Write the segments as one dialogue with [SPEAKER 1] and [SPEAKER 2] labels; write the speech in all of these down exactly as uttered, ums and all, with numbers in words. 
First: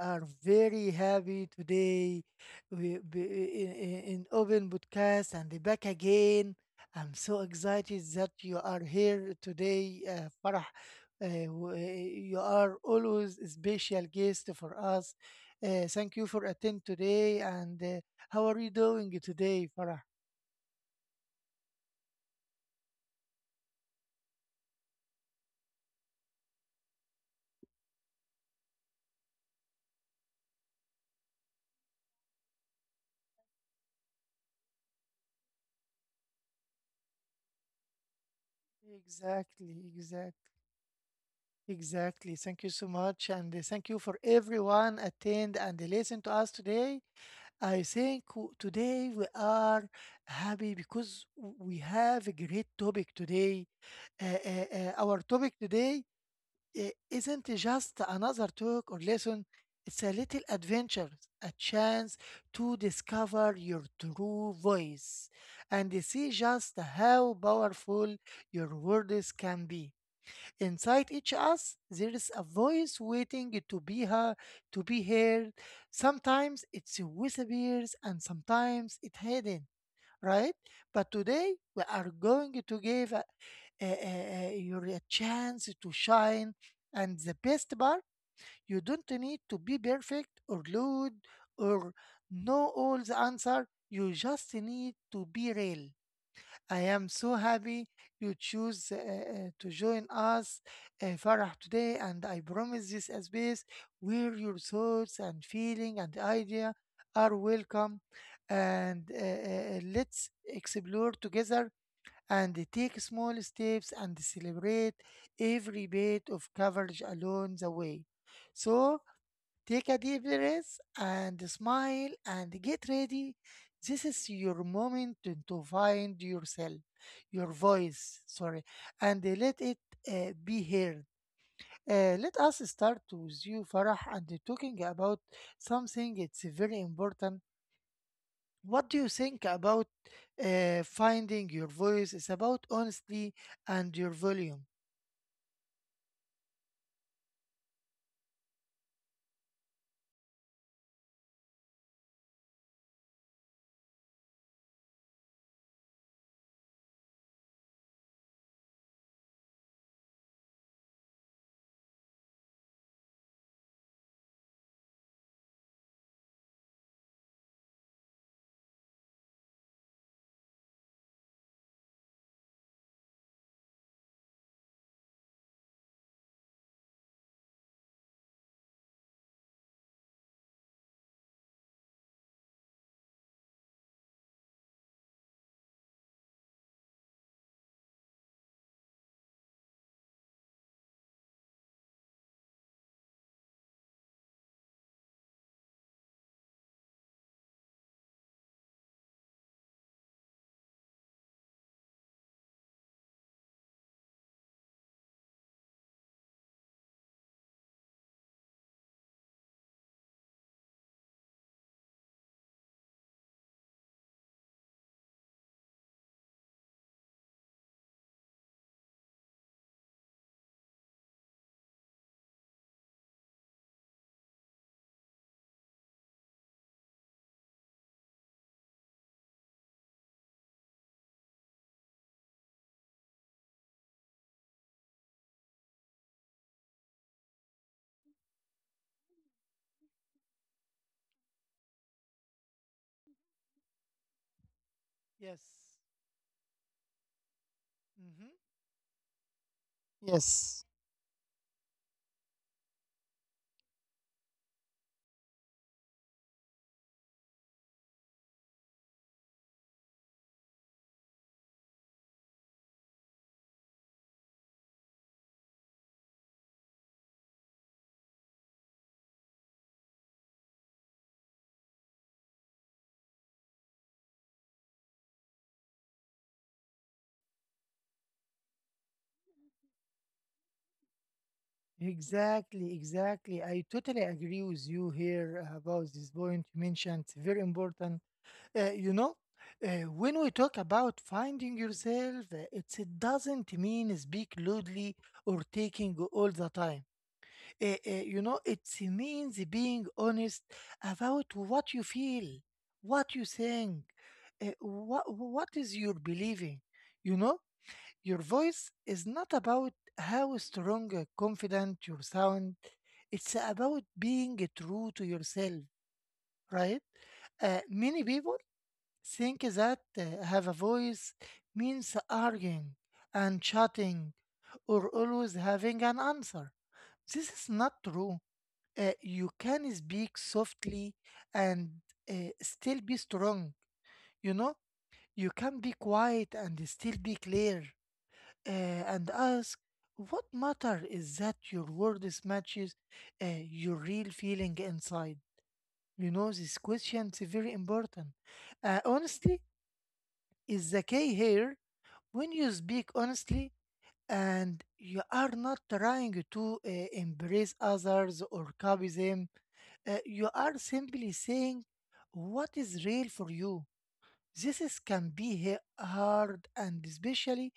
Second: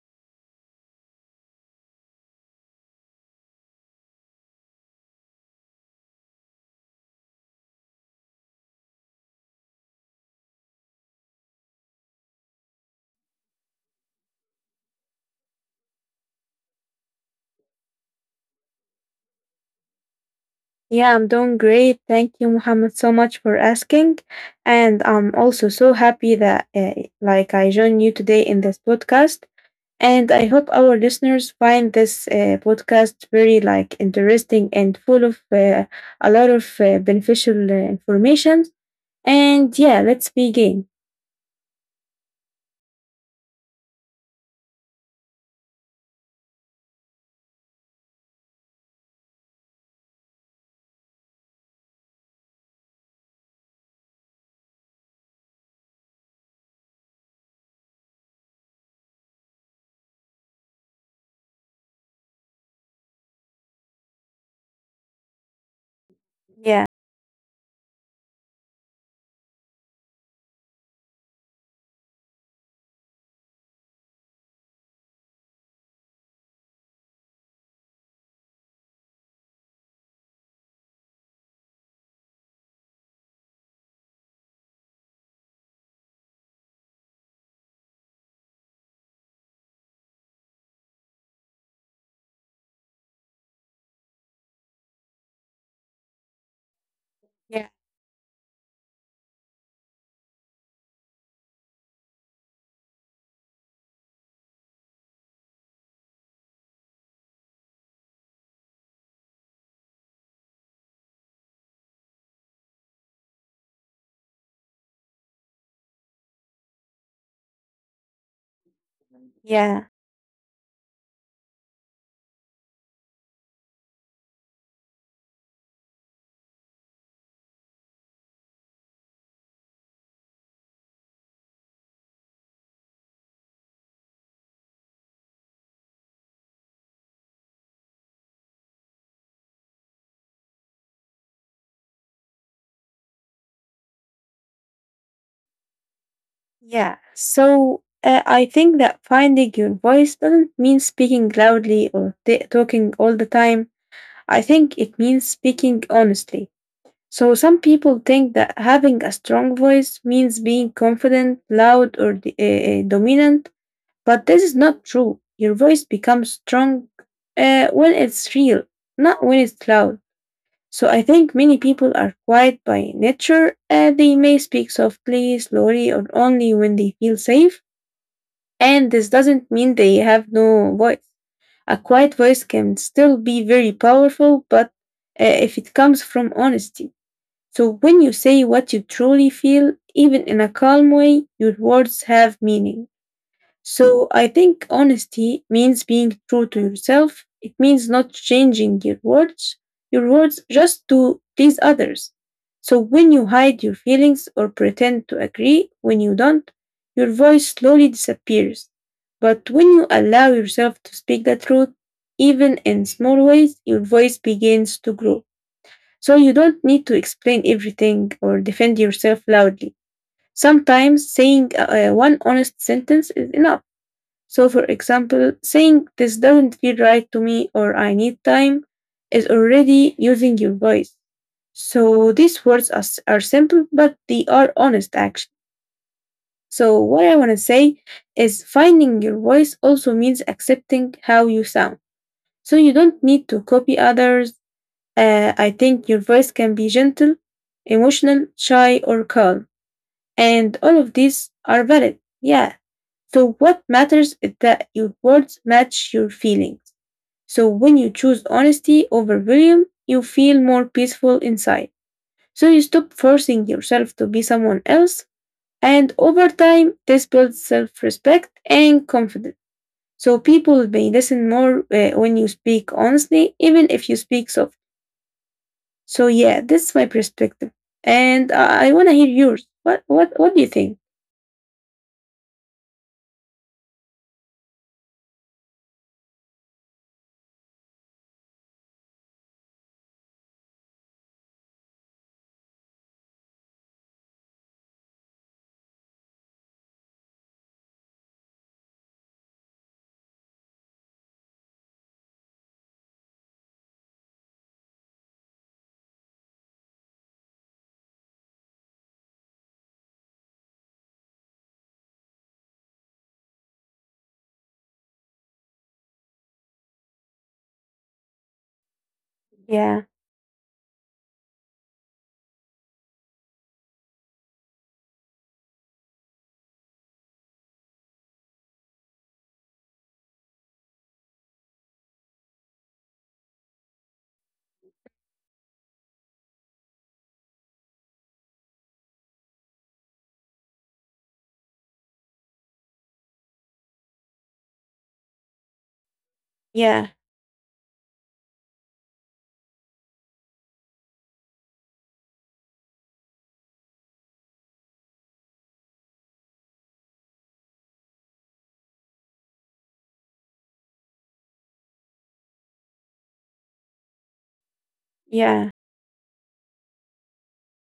[SPEAKER 1] are very happy today. We be in, in in Open Podcast and back again. I'm so excited that you are here today, uh, Farah. Uh, w- uh, you are always a special guest for us. Uh, thank you for attending today. And uh, how are you doing today, Farah?
[SPEAKER 2] Yeah, I'm doing great. Thank you, Muhammad, so much for asking. And I'm also so happy that uh, like I joined you today in this podcast. And I hope our listeners find this uh, podcast very like interesting and full of uh, a lot of uh, beneficial uh, information. And
[SPEAKER 1] Exactly,
[SPEAKER 2] yeah, let's
[SPEAKER 1] exactly.
[SPEAKER 2] begin.
[SPEAKER 1] Exactly. Thank you so much, and uh, thank you for everyone attend and listen to us today. I think w- today we are happy because we have a great topic today. Uh, uh, uh, our topic today uh, isn't just another talk or lesson, it's a little adventure, a chance to discover your true voice and see just
[SPEAKER 2] Yeah,
[SPEAKER 1] how powerful your words can be. Inside each us there is a voice waiting to be heard to be heard Sometimes it's whispers and sometimes it's hidden, right? But today we are going to give uh, uh, uh, you a chance to shine, and the best part, you don't need to be perfect or good or know all the answer. You just need to be real. I am so
[SPEAKER 2] yeah,
[SPEAKER 1] happy you choose uh, uh, to join us, uh, Farah, today, and I promise this a space where your thoughts and feeling and idea are welcome. And uh, uh, let's explore together and take small steps and celebrate every bit of coverage along the way. So,
[SPEAKER 2] yeah,
[SPEAKER 1] take a deep breath and smile and get ready. This is your moment to, to find yourself, your voice, sorry, and let it uh, be heard. Uh, let us start with you, Farah, and talking about something it's very important. What do you think about uh, finding your voice? It's about honesty and your volume.
[SPEAKER 2] yeah. So uh, I think that finding your voice doesn't mean speaking loudly or t- talking all the time. I think it means speaking honestly. So some people think that having a strong voice means being confident, loud, or d- uh, dominant, but this is not true. Your voice becomes strong uh, when it's real, not when it's loud. So I think many people are quiet by nature. Uh, they may speak softly, slowly, or only when they feel safe, and this doesn't mean they have no voice. A quiet voice can still be very powerful, but uh, if it comes from honesty. So when you say what you truly feel, even in a calm way, your words have meaning. So I think honesty means being true to yourself. It means not changing your words, your words just to please others. So when you hide your feelings or pretend to agree when you don't, your voice slowly disappears. But when you allow yourself to speak the truth, even in small ways, your voice begins to grow. So you don't need to explain everything or defend yourself loudly. Sometimes saying uh, uh, one honest sentence is enough. So, for example, saying this doesn't feel right to me or I need time is already using your voice. So, these words are, s- are simple, but they are honest actually. So, what I want to say is finding your voice also means accepting how you sound. So, you don't need to copy others. Uh,
[SPEAKER 1] Yes.
[SPEAKER 2] I think your voice can be gentle, emotional,
[SPEAKER 1] Mm-hmm.
[SPEAKER 2] shy, or calm. And
[SPEAKER 1] Yes.
[SPEAKER 2] all of these are valid. Yeah, so, what matters is that your words match your feelings. So, when you choose honesty over volume, you feel more peaceful inside. So, you stop forcing yourself to be someone else. And over time, this builds self respect and confidence. So, people may listen more uh, when you speak honestly, even if you speak soft. So, yeah, this is my perspective. And I, I want to hear yours. What, what, what do you think?
[SPEAKER 1] Exactly, exactly. I totally agree with you here about this point you mentioned. It's very important. Uh, you know, uh, when we talk about finding yourself, uh, it's, it doesn't mean speak loudly or taking all the time. Uh, uh, you know, it means being honest about what you feel, what you think, uh, what, what is your believing. You know, your voice is not about how strong or confident you sound, it's about being true to yourself, right? Uh, many people think
[SPEAKER 2] Yeah,
[SPEAKER 1] that uh, have a voice means arguing and chatting or always having an answer. This is not true. Uh, you can speak softly and uh, still be strong. You know, you can be quiet and still be clear, uh, and ask. What matter is that your words matches uh, your real feeling inside. You know this
[SPEAKER 2] yeah,
[SPEAKER 1] question is very important. Uh, honestly is the key here. When you speak honestly and you are not trying to uh, embrace others or copy them, uh, you are simply saying what is real for you. This, is, can be
[SPEAKER 2] yeah,
[SPEAKER 1] he- hard, and especially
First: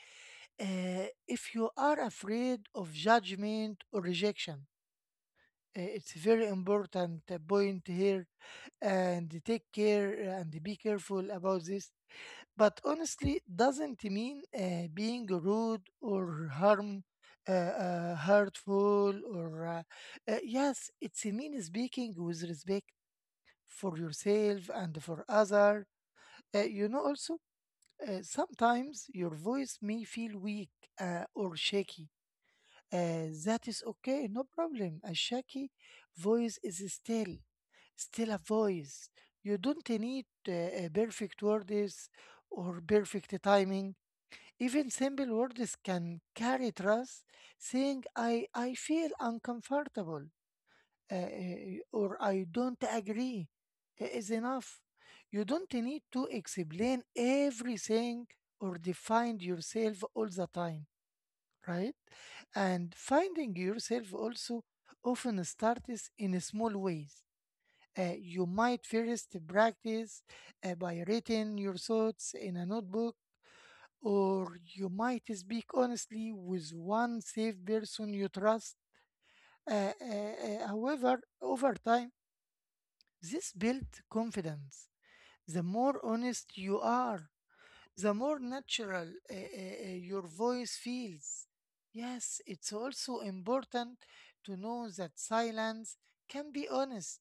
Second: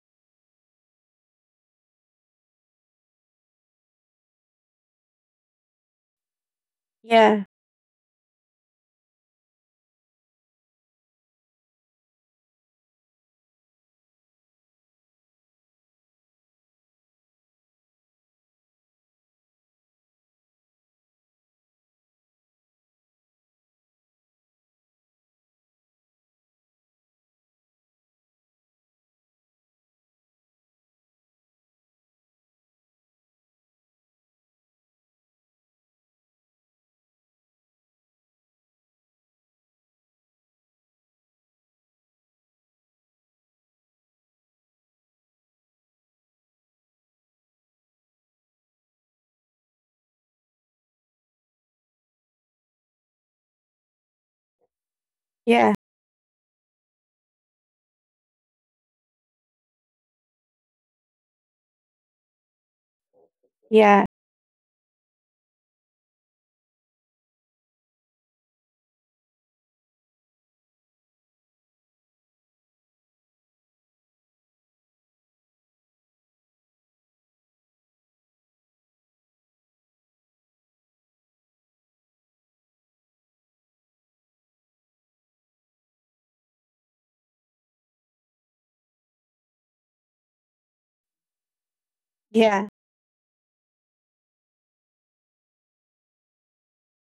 [SPEAKER 1] uh, if you are afraid of judgment or rejection. Uh, it's very important uh,
[SPEAKER 2] yeah,
[SPEAKER 1] point here, and take care uh, and be careful about this. But honestly, doesn't mean uh, being rude or harm, uh, uh, hurtful, or uh, uh, yes, it's mean speaking with respect for yourself and for other. Uh, you know, also uh, sometimes your voice may feel weak uh, or shaky. Uh, that is okay, no problem. A shaky voice is still, still a voice. You don't need uh, uh, perfect words or perfect timing. Even simple words can carry trust. Saying I, I feel uncomfortable uh, uh, or I don't agree is enough. You don't
[SPEAKER 2] yeah,
[SPEAKER 1] need to explain everything or define yourself all the time, right? And finding
[SPEAKER 2] yeah,
[SPEAKER 1] yourself also often starts in small ways. Uh, you might first practice uh, by writing your thoughts in a notebook, or you might speak honestly with one safe person you trust. Uh, uh, uh, however, over time, this builds confidence. The more honest you are, the more natural uh, uh, uh, your voice feels. Yes,
[SPEAKER 2] yeah.
[SPEAKER 1] it's also important to know that silence can be honest.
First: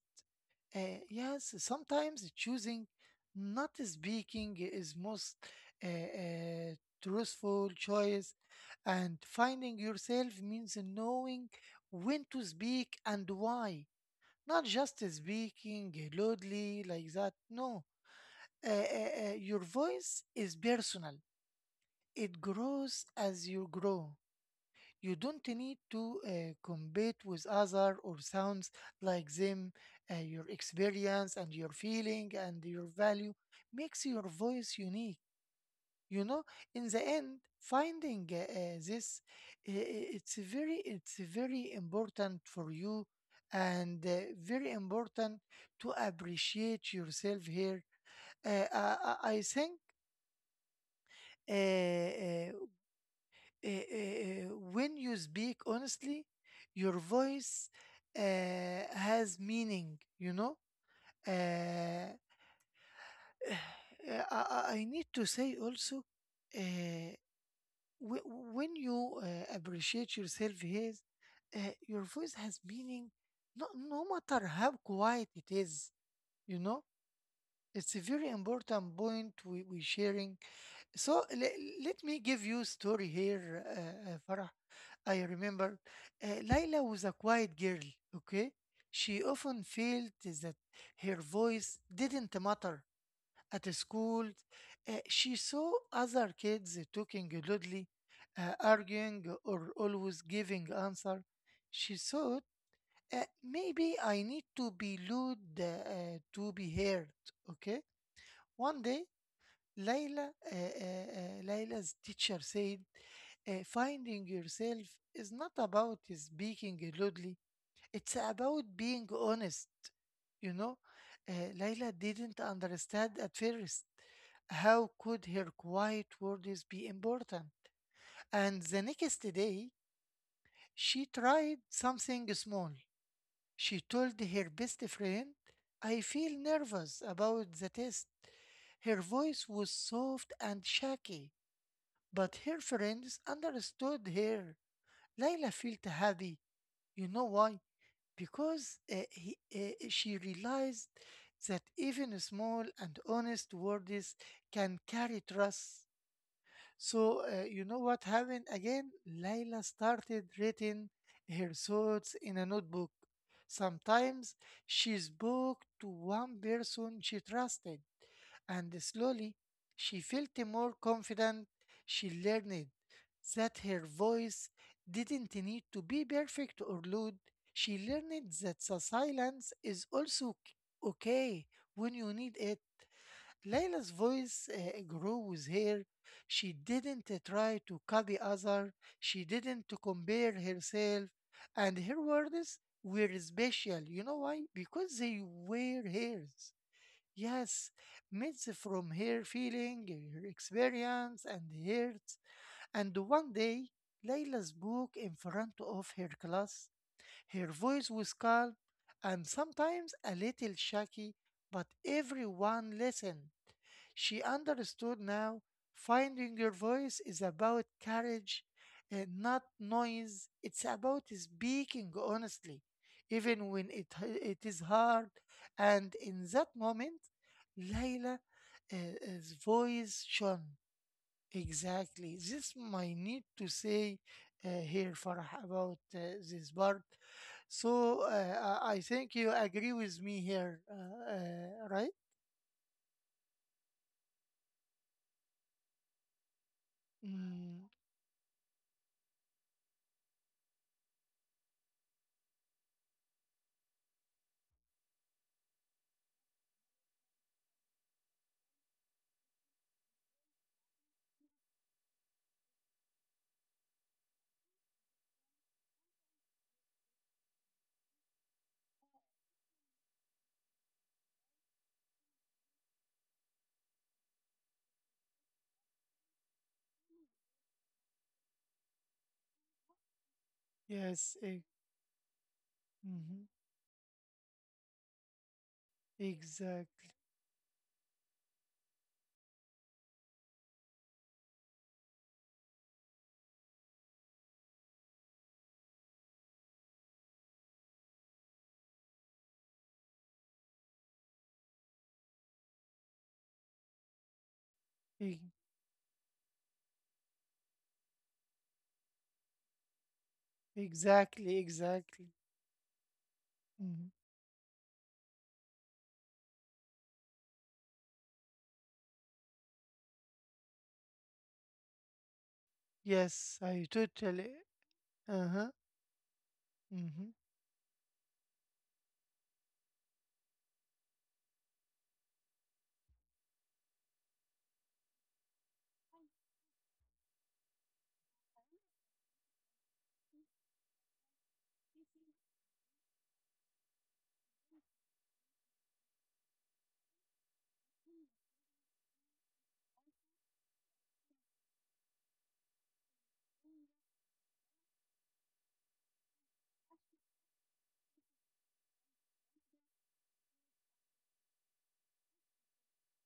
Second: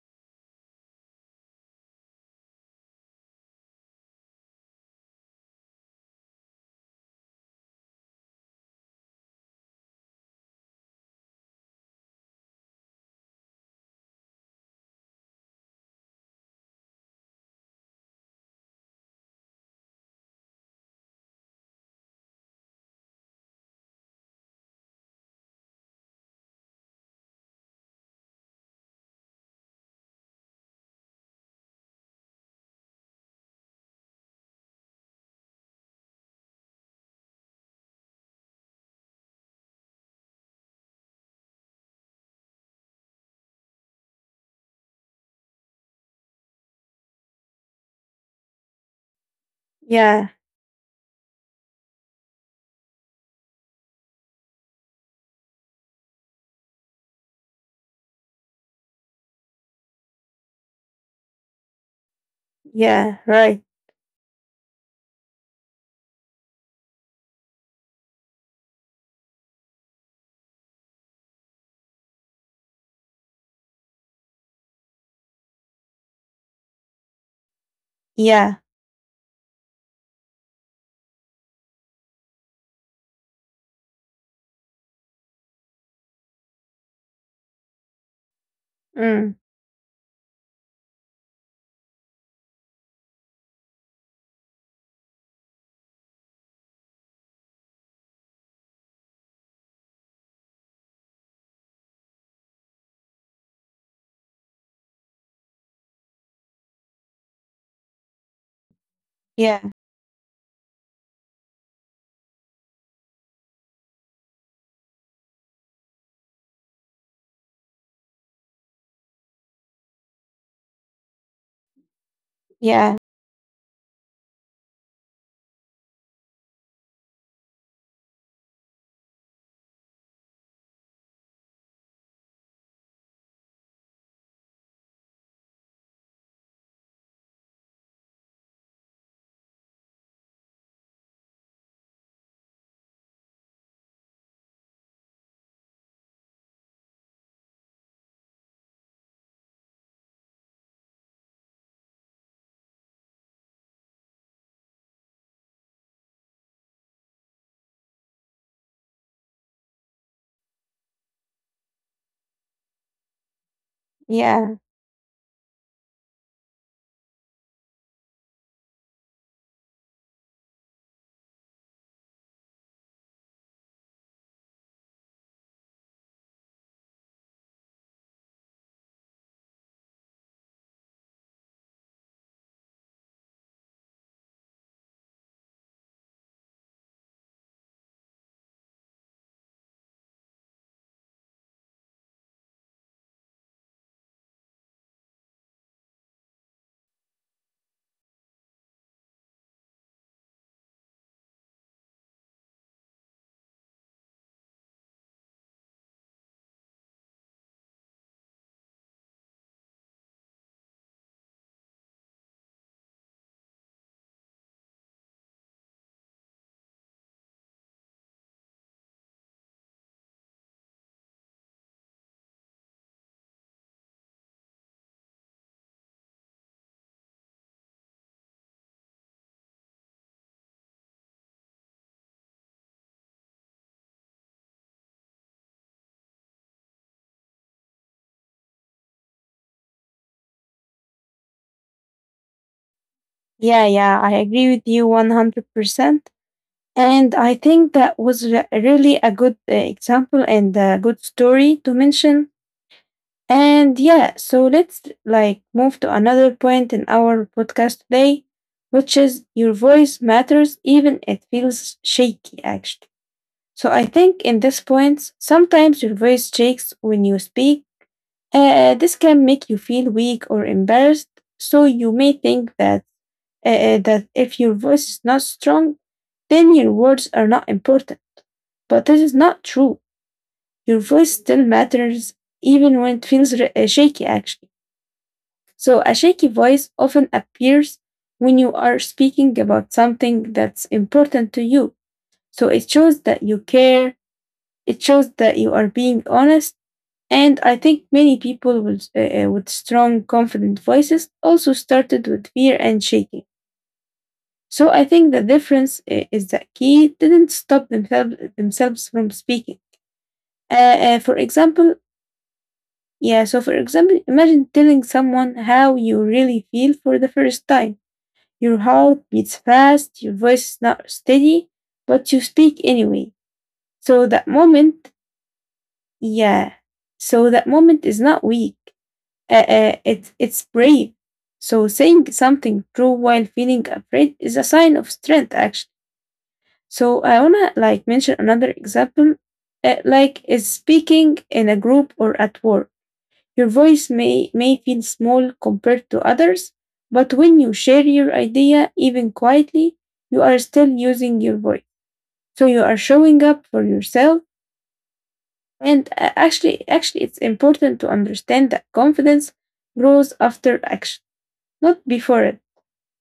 [SPEAKER 1] Uh, yes, sometimes choosing not speaking is most uh, uh, truthful choice, and finding yourself means knowing when to speak and why. Not just speaking loudly like that. No, uh, uh, uh, your voice is personal, it grows as you grow. You don't need to uh, compete with other or sounds like them. Uh, your experience and your feeling and your value makes your voice unique. You know, in the end, finding uh, uh, this, uh, it's very, it's very important for you, and uh, very important to appreciate yourself here. Uh, I, I I think
[SPEAKER 2] Yeah,
[SPEAKER 1] uh, uh, uh, uh, when you speak honestly, your voice uh, has meaning, you know. Uh,
[SPEAKER 2] yeah, right.
[SPEAKER 1] I, I I need to say also, uh, wh- when you uh, appreciate yourself, here, uh, your voice has meaning, no, no matter how quiet it is, you know. It's a very
[SPEAKER 2] Yeah,
[SPEAKER 1] important point we we sharing. So le- let me give you a story here, uh, uh, Farah. I remember uh, Laila was a quiet girl, okay? She
[SPEAKER 2] mm,
[SPEAKER 1] often felt that her voice didn't matter at the school. Uh, she saw other kids talking loudly, uh, arguing, or always giving answer. She thought, uh, maybe I need to be loud uh, uh, to be heard, okay? One day,
[SPEAKER 2] yeah,
[SPEAKER 1] Layla, uh, uh, uh, Layla's teacher said, uh, finding yourself is not about speaking loudly, it's about being honest. You know, uh, Layla didn't
[SPEAKER 2] yeah,
[SPEAKER 1] understand at first. How could her quiet words be important? And the next day, she tried something small. She told her best friend, I feel nervous about the test. Her voice was soft and shaky, but her friends understood her. Layla felt happy. You know why? Because uh, he, uh, she realized that even small and honest words can carry trust. So, uh, you know what happened again? Layla started writing her thoughts in a notebook. Sometimes
[SPEAKER 2] yeah,
[SPEAKER 1] she spoke to one person she trusted, and slowly she felt more confident. She learned that her voice didn't need to be perfect or loud. She learned that the silence is also k- okay when you need it. Layla's voice uh, grew with her. She didn't uh, try to copy other. She didn't to compare herself, and her words were special. You know why? Because they were hers. Yes, myths from her feeling, her experience, and hurt. And one day, Layla spoke in front of her class. Her voice was calm and sometimes a little shaky, but everyone listened. She understood now, finding your voice is about courage and not noise. It's about speaking honestly, even when it, it is hard. And in that moment, Layla's voice shone. Exactly. This might need to say uh, here, Farah, about uh, this part. So uh, I I think you agree with me here, uh, uh, right?
[SPEAKER 2] yeah, yeah. I agree with you one hundred percent. And I
[SPEAKER 1] Mm,
[SPEAKER 2] think that was re- really a good uh, example and a good story to mention. And yeah, so let's like move to another point in our podcast today, which is your voice matters even it feels shaky actually. So I think in this point, sometimes your voice shakes when you speak. Uh, uh, this can make you feel weak or embarrassed, so you may think that uh, uh, that if your voice is not strong, then your words are not important. But this is not true. Your voice
[SPEAKER 1] yes. Uh,
[SPEAKER 2] still matters, even when it
[SPEAKER 1] hmm.
[SPEAKER 2] feels r- uh, shaky. Actually, so a shaky voice
[SPEAKER 1] Exactly.
[SPEAKER 2] often appears when you are speaking about something that's important to you. So it shows that you care. It shows that you are being honest. And I think many people with, uh, uh, with strong, confident voices also started with fear and shaking. So I think the difference uh, is that key didn't stop themselves themselves from speaking. Uh, uh, for
[SPEAKER 1] Exactly.
[SPEAKER 2] example,
[SPEAKER 1] Exactly.
[SPEAKER 2] yeah. So for
[SPEAKER 1] Hmm.
[SPEAKER 2] example, imagine telling someone how you really feel for the first time. Your heart beats fast, your voice is not steady, but you speak anyway.
[SPEAKER 1] Yes, I
[SPEAKER 2] So that
[SPEAKER 1] totally.
[SPEAKER 2] moment,
[SPEAKER 1] Uh-huh.
[SPEAKER 2] yeah.
[SPEAKER 1] Hmm.
[SPEAKER 2] So that moment is not weak. Uh, uh, it, it's brave. So saying something true while feeling afraid is a sign of strength, actually. So I wanna like mention another example, uh, like is speaking in a group or at work. Your voice may may feel small compared to others, but when you share your idea, even quietly, you are still using your voice. So you are showing up for yourself. And uh, actually, actually, it's important to understand that confidence grows after action, not before it.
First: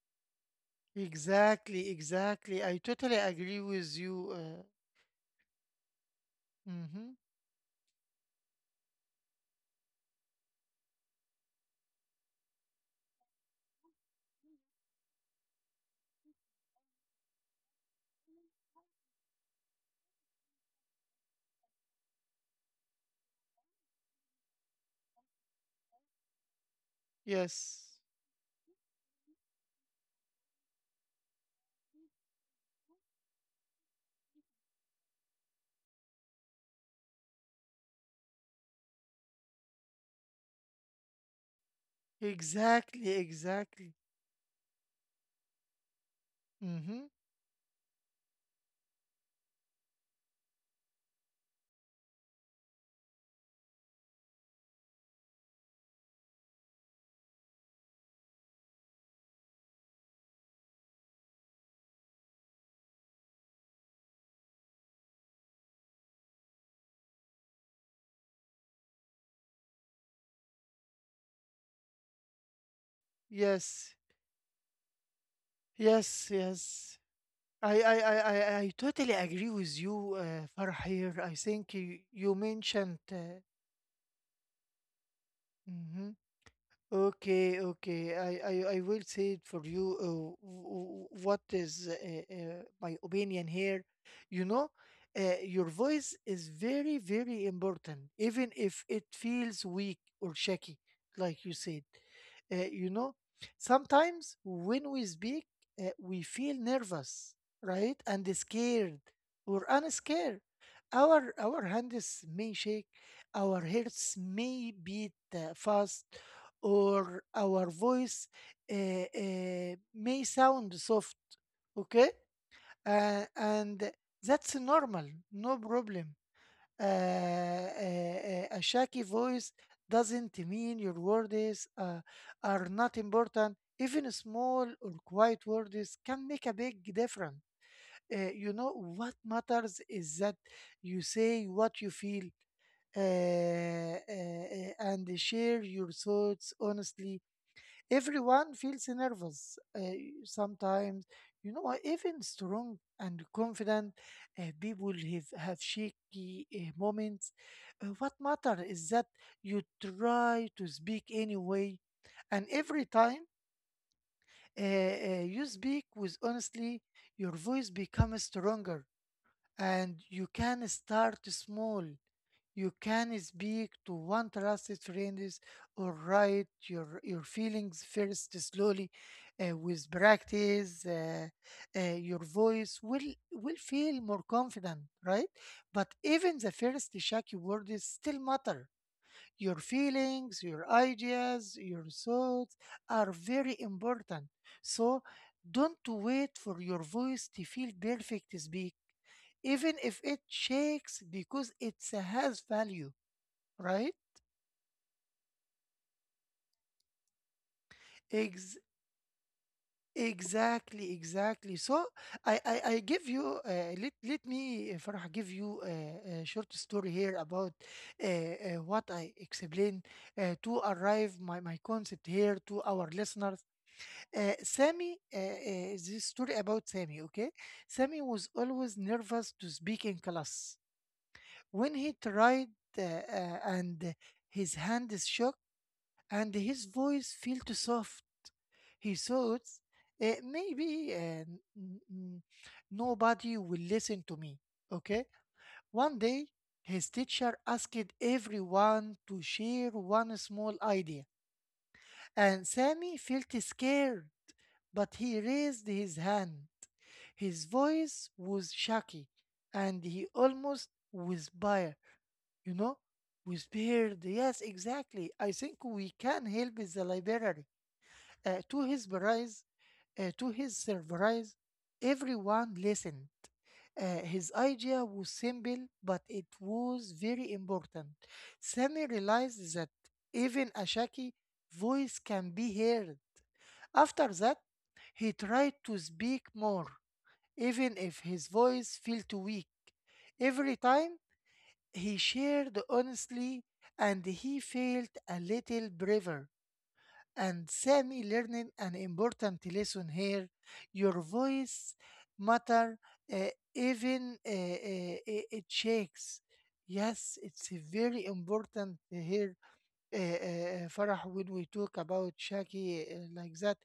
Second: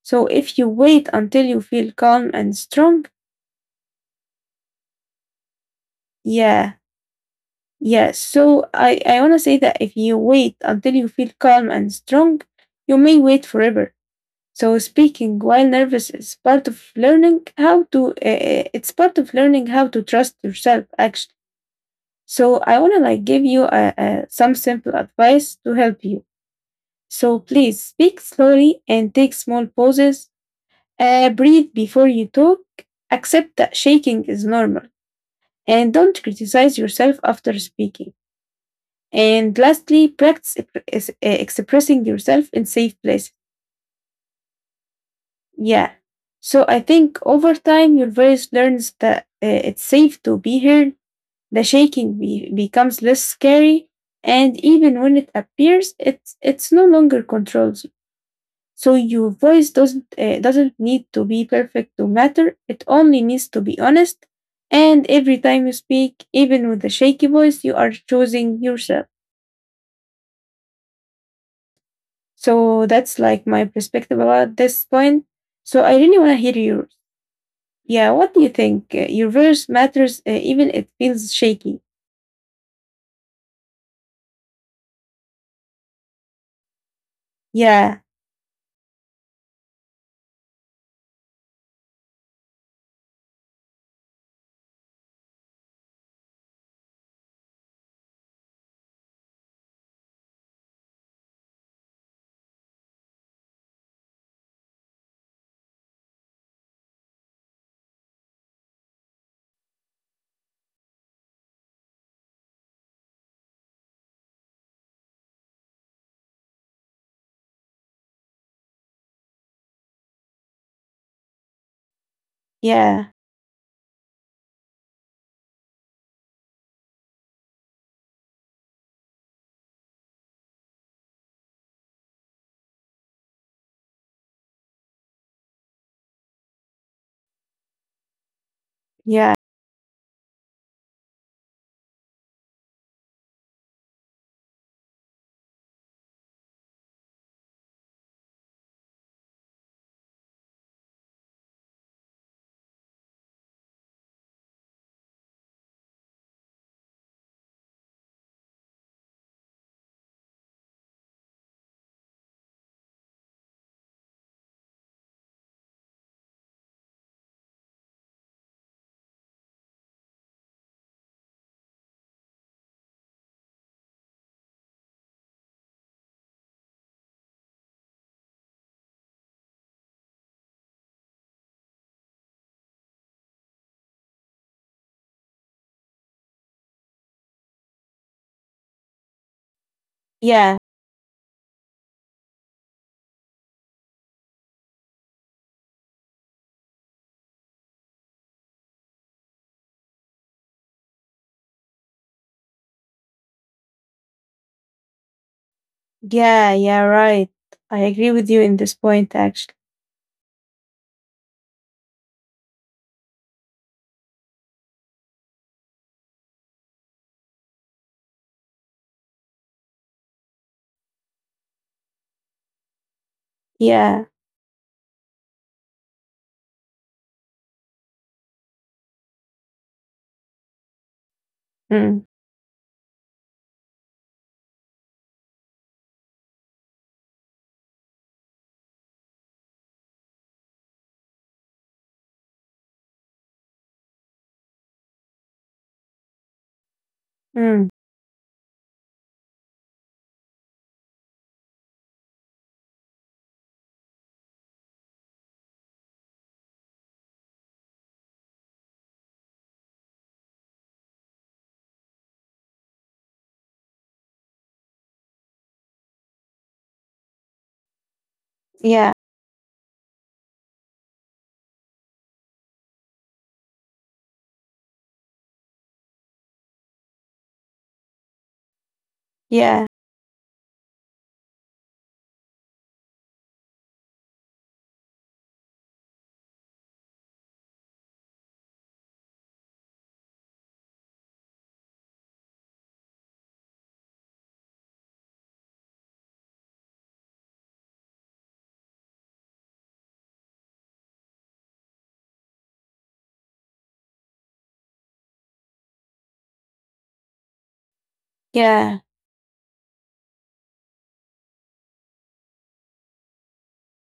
[SPEAKER 2] So if you wait until you
[SPEAKER 1] Exactly.
[SPEAKER 2] feel calm and
[SPEAKER 1] Exactly. I
[SPEAKER 2] strong,
[SPEAKER 1] totally agree with you. Uh,
[SPEAKER 2] yeah,
[SPEAKER 1] hmm.
[SPEAKER 2] yeah. So I, I want to say that if you wait until you feel calm and strong, you may wait forever. So speaking while nervous is part of learning how to, uh, it's part of learning how to trust yourself actually. So I want to like give you uh, uh, some simple advice to help you. So please
[SPEAKER 1] Yes.
[SPEAKER 2] speak slowly and take small pauses. Uh, breathe before you talk. Accept that shaking is normal and don't criticize yourself after speaking. And lastly, practice ex- ex- eh, expressing yourself in safe
[SPEAKER 1] Exactly.
[SPEAKER 2] places.
[SPEAKER 1] Exactly.
[SPEAKER 2] Yeah. So I
[SPEAKER 1] Hmm.
[SPEAKER 2] think over time, your voice learns that uh, it's safe to be heard. The shaking be- becomes less scary. And even when it appears, it's, it's no longer controls you. So your voice doesn't uh, doesn't need to be perfect to matter. It only needs to be honest. And every time you speak, even with a shaky voice, you are choosing yourself. So that's like my
[SPEAKER 1] Yes.
[SPEAKER 2] perspective about this point. So I really want to hear
[SPEAKER 1] Yes.
[SPEAKER 2] yours.
[SPEAKER 1] Yes. I,
[SPEAKER 2] Yeah,
[SPEAKER 1] I,
[SPEAKER 2] what
[SPEAKER 1] I,
[SPEAKER 2] do you
[SPEAKER 1] I,
[SPEAKER 2] think?
[SPEAKER 1] I
[SPEAKER 2] Uh, Your
[SPEAKER 1] totally
[SPEAKER 2] voice
[SPEAKER 1] agree with
[SPEAKER 2] matters uh,
[SPEAKER 1] you,
[SPEAKER 2] even
[SPEAKER 1] uh,
[SPEAKER 2] it
[SPEAKER 1] Farah,
[SPEAKER 2] feels
[SPEAKER 1] here. I
[SPEAKER 2] shaky.
[SPEAKER 1] think you, you mentioned uh, mhm, okay,
[SPEAKER 2] Yeah,
[SPEAKER 1] okay. I, I, I will say it for you uh, w- w- what is uh, uh, my opinion here. You know, uh, your voice is very, very important, even if it feels weak or shaky, like you said. Uh, you know, sometimes when we speak, uh, we feel nervous, right? And scared or unscared. Our, our hands may shake, our hearts may beat uh, fast, or our voice uh, uh, may sound soft, okay?
[SPEAKER 2] yeah,
[SPEAKER 1] Uh, and that's normal, no problem. Uh, uh, uh, a shaky voice doesn't mean your words uh, are not important. Even small or quiet words can make a big difference. Uh, you know,
[SPEAKER 2] yeah,
[SPEAKER 1] what matters is that you say what you feel uh, uh, uh, and share your thoughts honestly. Everyone feels nervous uh, sometimes. You know, uh, even strong and confident uh, people have, have shaky uh, moments. Uh, what matter is that you try to speak anyway, and every time uh, uh, you speak with honestly, your voice becomes stronger, and you can start small. You can speak to one trusted friend or write your, your feelings first slowly. Uh, with practice, uh, uh, your voice will, will feel more confident, right? But even the first shaky words still matter. Your
[SPEAKER 2] yeah,
[SPEAKER 1] feelings, your ideas, your thoughts are very important. So don't wait for your voice to feel perfect to speak, even if it shakes because it has value, right?
[SPEAKER 2] yeah, yeah, right. I agree with you in this
[SPEAKER 1] Ex-
[SPEAKER 2] point actually.
[SPEAKER 1] exactly, exactly. So I, I, I give you uh, let let me uh, Farah, give you a, a short story here about uh, uh, what I explained uh, to arrive my my concept here to our listeners.
[SPEAKER 2] Yeah.
[SPEAKER 1] Uh, Sammy, uh, uh, this story about Sammy. Okay, Sammy was always nervous to speak in class. When
[SPEAKER 2] Mm,
[SPEAKER 1] he tried uh, uh, and his hand is shook and his voice felt soft, he thought, "Eh, maybe uh, n- n- nobody will listen to me." Okay? One day, his
[SPEAKER 2] mm,
[SPEAKER 1] teacher asked everyone to share one small idea, and Sammy felt scared, but he raised his hand. His voice was shaky, and he almost whispered, you know? Whispered, yes, exactly. I think we can help the library. Uh,
[SPEAKER 2] yeah,
[SPEAKER 1] to his surprise, uh, to his surprise, everyone listened. Uh, his idea was simple, but it was very important. Sammy
[SPEAKER 2] yeah,
[SPEAKER 1] realized that even a shaky voice can be heard. After that, he tried to speak more, even if his voice felt weak. Every time, he shared honestly and he felt a little braver. And Sami learning an important lesson here. Your voice matter uh, even uh, uh, uh, it shakes. Yes, it's a very
[SPEAKER 2] yeah.
[SPEAKER 1] important here, uh, uh, Farah, when we talk about Shaki uh, like that.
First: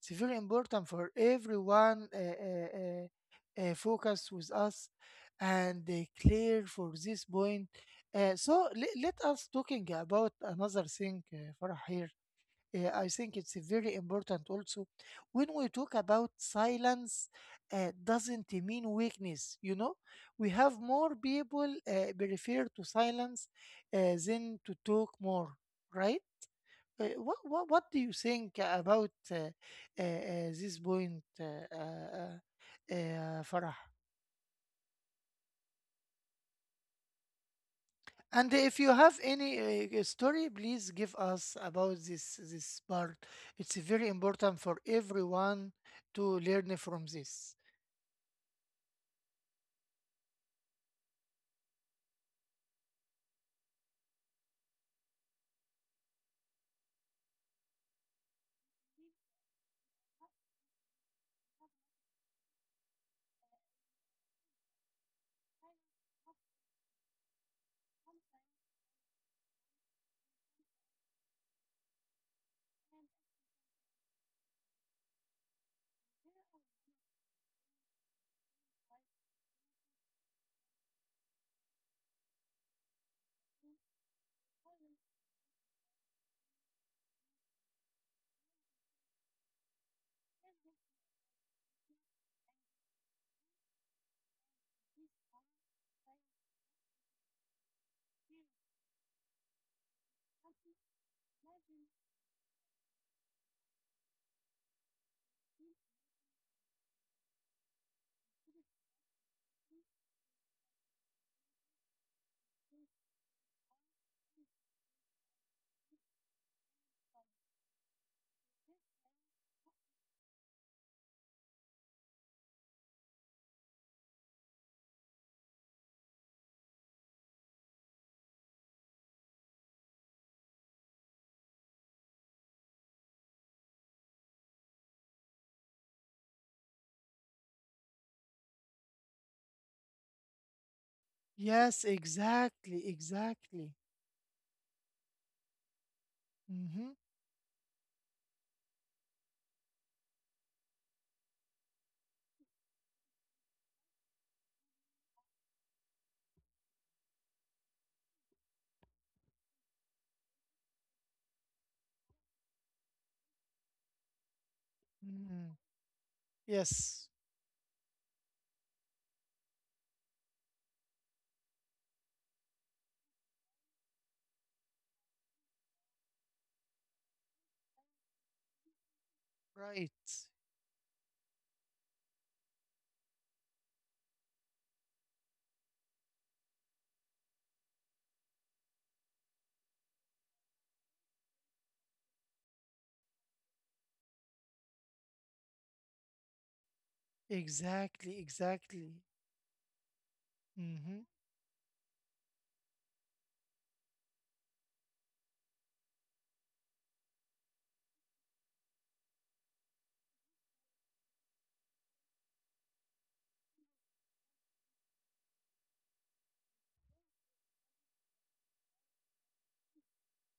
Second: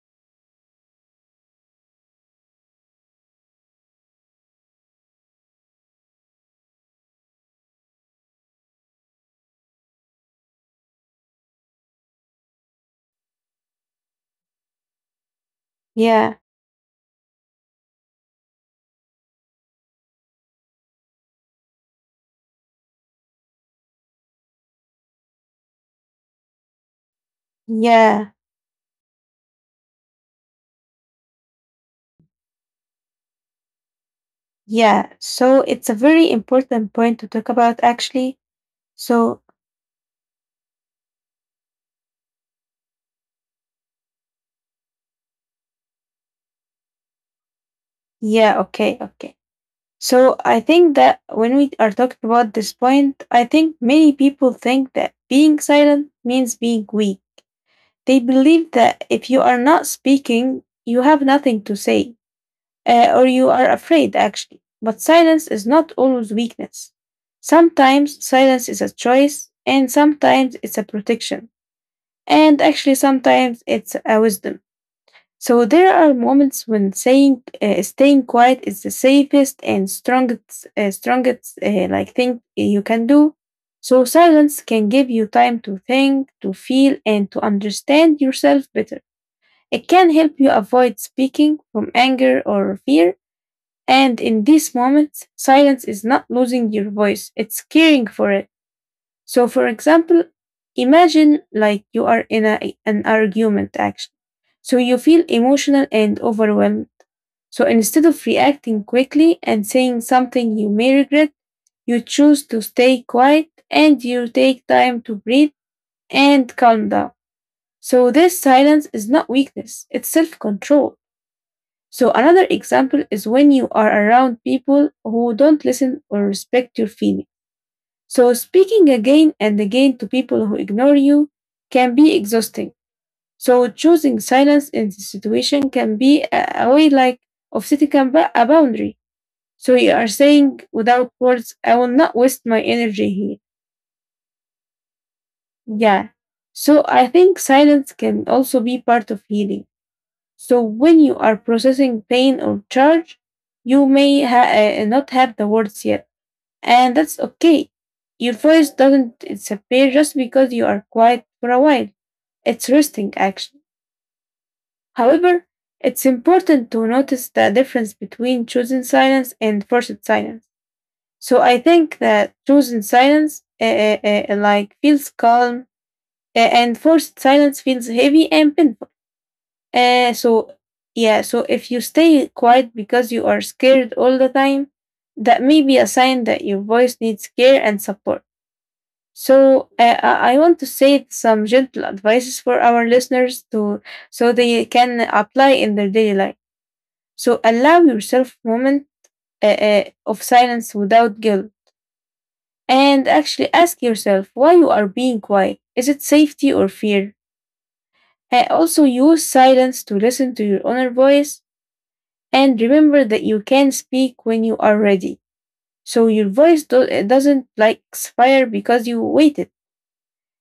[SPEAKER 1] It's very important for everyone uh, uh, uh, uh, focus with us and uh, clear for this point. Uh, so le- let us talking about another thing, uh, Farah here. uh, I think it's very important also when we talk about
[SPEAKER 2] Yeah,
[SPEAKER 1] silence uh, doesn't mean weakness. You know we have more people uh, prefer to silence uh, than to talk more, right? Uh, what, what what do you
[SPEAKER 2] yeah,
[SPEAKER 1] think about uh, uh, uh, this point, uh, uh, uh, uh, Farah?
[SPEAKER 2] yeah. So it's a very important point to talk about, actually.
[SPEAKER 1] And if you have
[SPEAKER 2] So,
[SPEAKER 1] any uh, story, please give us about this this part. It's very important for everyone to learn from this.
[SPEAKER 2] yeah, okay, okay. So I think that when we are talking about this point, I think many people think that being silent means being weak. They believe that if you are not speaking, you have nothing to say, uh, or you are afraid, actually. But silence is not always weakness. Sometimes silence is a choice, and sometimes it's a protection. and actually sometimes it's a wisdom. So there are moments when saying uh, staying quiet is the safest and strongest uh, strongest uh, like thing you can do. So silence can give you time to think, to feel and to understand yourself better. It can help you avoid speaking from anger or fear, and in these moments silence is not losing your voice, it's caring for it. So, for example, imagine like you are in a, an argument actually. So, you feel emotional and overwhelmed. So, instead of reacting quickly and saying something you may regret, you choose to stay quiet and you take time to breathe and calm down. So, this silence is not weakness, it's self control. So, another example is when you are around people who don't listen or respect your feelings. So, speaking again and again to people who ignore you can be exhausting. So, choosing silence in this situation can be a, a way like of setting a, ba- a boundary. So, you are saying without words, I
[SPEAKER 1] Yes,
[SPEAKER 2] will not waste my
[SPEAKER 1] exactly,
[SPEAKER 2] energy here.
[SPEAKER 1] exactly.
[SPEAKER 2] Yeah. So,
[SPEAKER 1] Mm-hmm.
[SPEAKER 2] I think silence can also be part of healing. So, when you are processing pain or charge, you may ha- uh, not have the words yet. And that's okay. Your voice doesn't disappear just because you are quiet for a while. It's resting action. However,
[SPEAKER 1] Hmm.
[SPEAKER 2] it's important to
[SPEAKER 1] Yes,
[SPEAKER 2] notice the difference between chosen silence and forced silence. So I think that chosen silence uh, uh, uh, like feels calm uh, and forced silence feels heavy and painful.
[SPEAKER 1] right.
[SPEAKER 2] Uh, so yeah, so if you stay quiet because you are scared all the time, that may be a sign that your voice needs care and support. So uh, I I want to say some gentle advices for our listeners to so they can apply in their daily life. So allow
[SPEAKER 1] Exactly,
[SPEAKER 2] yourself moment
[SPEAKER 1] exactly.
[SPEAKER 2] uh, uh, of silence
[SPEAKER 1] Mm-hmm.
[SPEAKER 2] without guilt, and actually ask yourself why you are being quiet. Is it safety or fear? Uh, also, use silence to listen to your inner voice, and remember that you can speak when you are ready. So your voice do- uh, doesn't like expire because you waited.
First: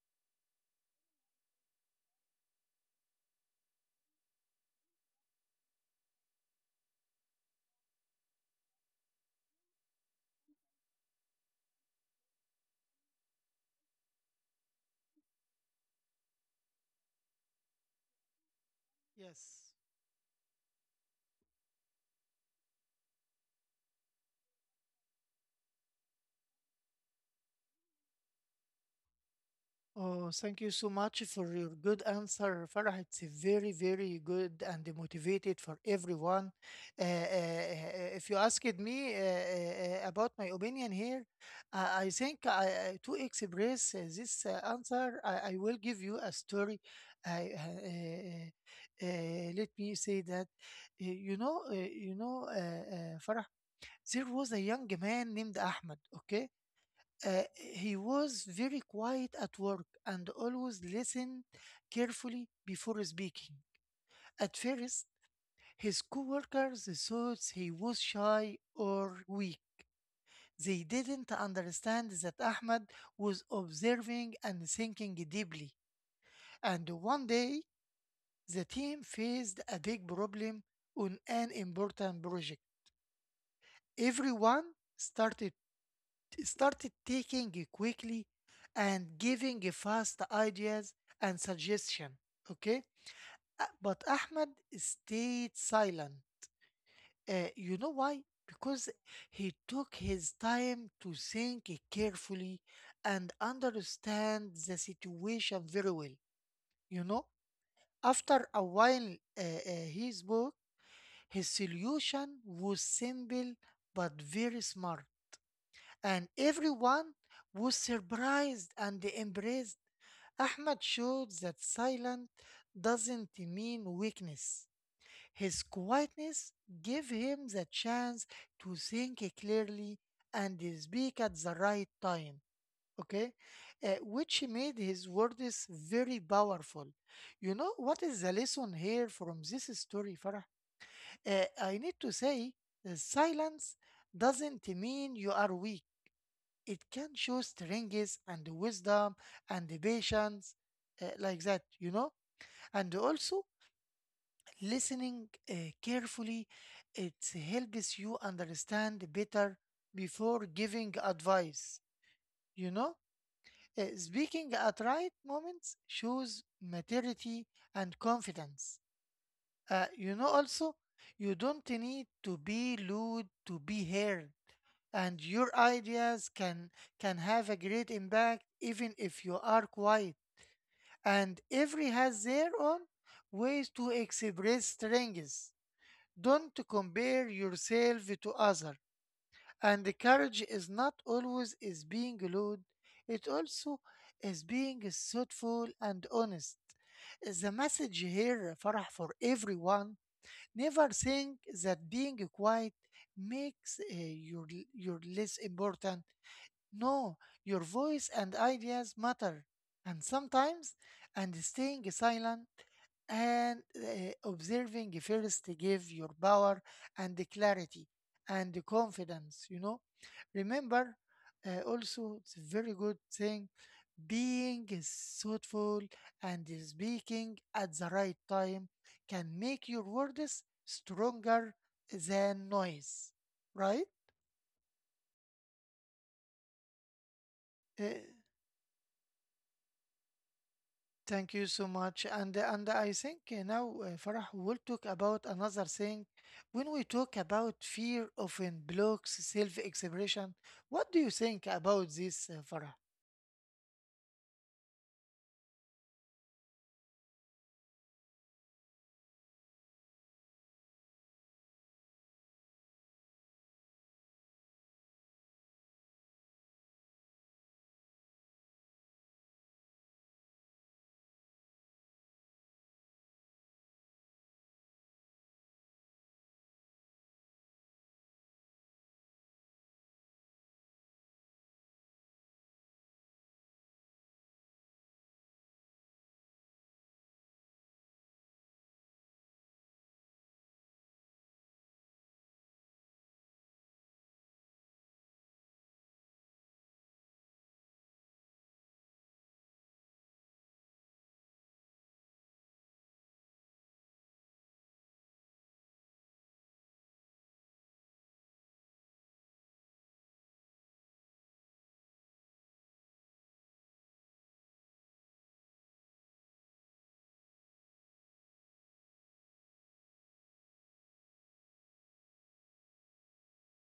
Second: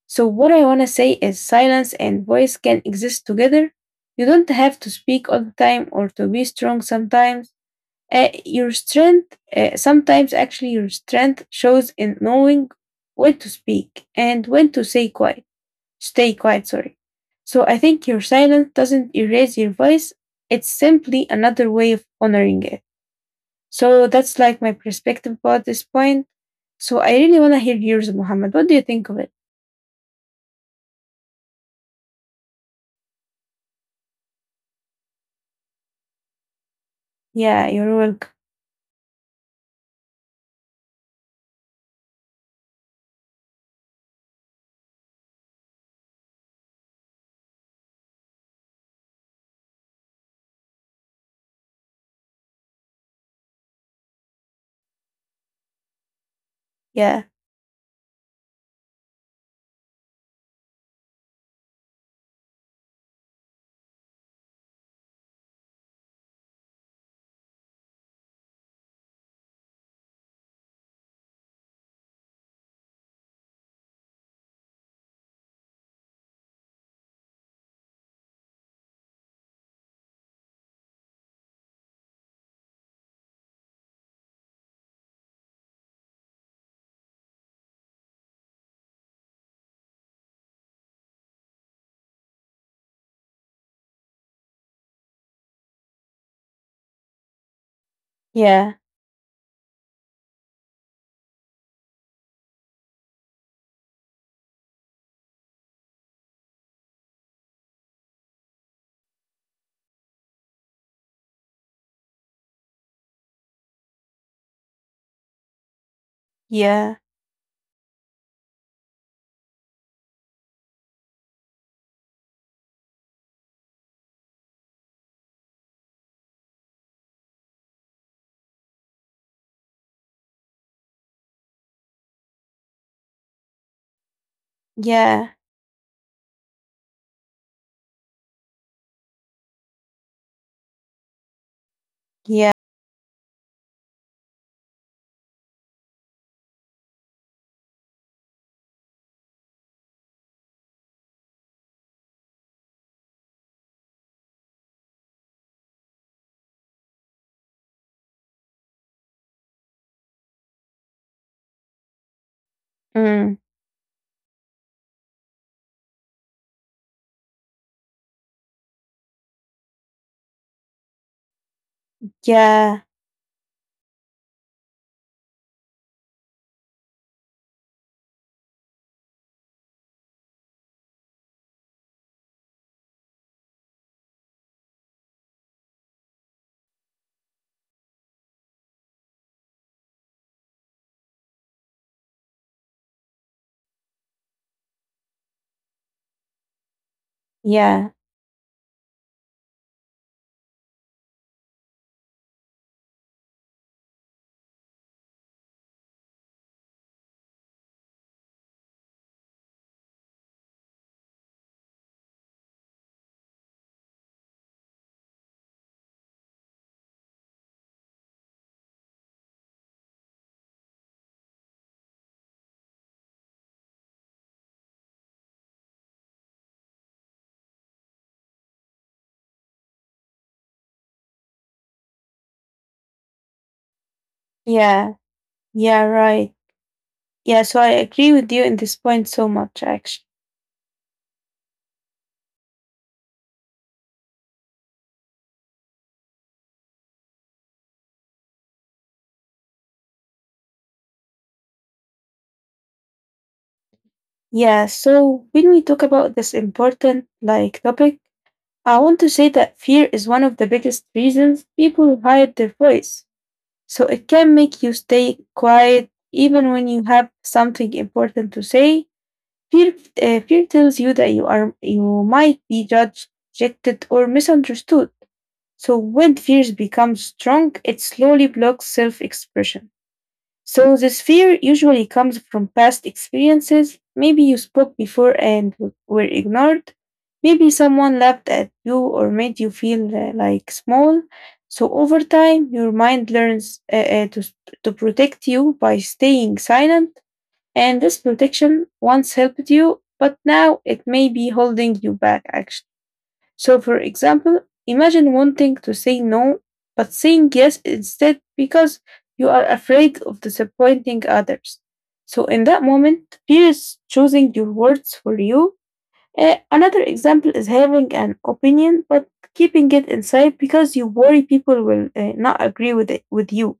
[SPEAKER 2] So, what I want to say is silence and voice can exist together. You don't have to speak all the time or to be strong sometimes. Uh, your strength, uh, sometimes actually, your strength shows in knowing when to speak and when to say quiet, stay quiet, sorry. So, I think your silence doesn't erase your
[SPEAKER 1] Yes.
[SPEAKER 2] voice, it's simply another way of honoring it. So, that's like my perspective about this point. So, I really want to hear yours, Muhammad. What do you think of it?
[SPEAKER 1] Oh, thank you so much for your good answer, Farah. It's a very, very good and motivated for everyone. Uh, uh,
[SPEAKER 2] Yeah, you're
[SPEAKER 1] uh,
[SPEAKER 2] welcome.
[SPEAKER 1] if you asked me uh, uh, uh, about my opinion here, uh, I think I, I- to express uh, this uh, answer, I, I will give you a story. I, uh, uh, uh, let me say that, uh, you know, uh, you know, uh, uh, Farah, there was a young man named Ahmed. Okay,
[SPEAKER 2] Yeah.
[SPEAKER 1] uh, he was very quiet at work and always listened carefully before speaking. At first, his coworkers thought he was shy or weak. They didn't understand that Ahmed was observing and thinking deeply. And one day, the team faced a big problem on an important project. Everyone started started taking quickly and giving fast ideas and suggestion, okay. Uh, but ahmed stayed silent. Uh, you know why?
[SPEAKER 2] Yeah,
[SPEAKER 1] Because he took his time to think carefully and understand the situation very well, you know. After a while, uh, uh, he spoke. His solution was simple, but very smart, and
[SPEAKER 2] yeah,
[SPEAKER 1] everyone was surprised and impressed. Ahmad showed that silence doesn't mean weakness. His quietness gave him the chance to think clearly and speak at the right time, okay? Uh, which made his
[SPEAKER 2] yeah,
[SPEAKER 1] words very powerful. You know what is the lesson here from this story, Farah? Uh, I need to
[SPEAKER 2] yeah,
[SPEAKER 1] say, uh, silence doesn't mean you are weak. It can show strength and wisdom and the patience, uh, like that, you know. And also, listening uh, carefully, it helps you understand better before giving advice, you know.
[SPEAKER 2] mm,
[SPEAKER 1] Uh, speaking at right moments shows maturity and confidence. Uh, you know, also, you don't need to be
[SPEAKER 2] yeah,
[SPEAKER 1] loud to be heard, and your ideas can can have a great impact even if you are quiet. And every has their own ways to express strengths. Don't compare yourself to other. And the courage is not always is being loud. It also is being thoughtful and honest. The
[SPEAKER 2] yeah,
[SPEAKER 1] message here, Farah, for everyone: never think that being quiet makes uh, you, l- you less important. No, your voice and ideas matter. And sometimes, and staying silent and uh, observing first to give your power and the clarity and the confidence, you know. Remember, uh, also, it's a very good thing being thoughtful and speaking at the right time can make your words stronger than noise, right?
[SPEAKER 2] yeah, yeah, right. Yeah, so I
[SPEAKER 1] Eh,
[SPEAKER 2] agree with you in this point so much, actually.
[SPEAKER 1] Thank you so much. And and I think uh, now, uh, Farah, we'll talk about another thing. When we talk about fear often blocks self-expression, what do you think about this, uh, Farah?
[SPEAKER 2] Yeah, so when we talk about this important like topic, I want to say that fear is one of the biggest reasons people hide their voice. So it can make you stay quiet even when you have something important to say. Fear, uh, fear tells you that you are you might be judged, rejected, or misunderstood. So when fears become strong, it slowly blocks self expression. So this fear usually comes from past experiences. Maybe you spoke before and w- were ignored. Maybe someone laughed at you or made you feel uh, like small. So over time, your mind learns uh, uh, to, s- to protect you by staying silent. And this protection once helped you, but now it may be holding you back actually. So, for example, imagine wanting to say no, but saying yes instead because you are afraid of disappointing others. So, in that moment, fear is choosing your words for you. Uh, another example is having an opinion but keeping it inside because you worry people will uh, not agree with it with you.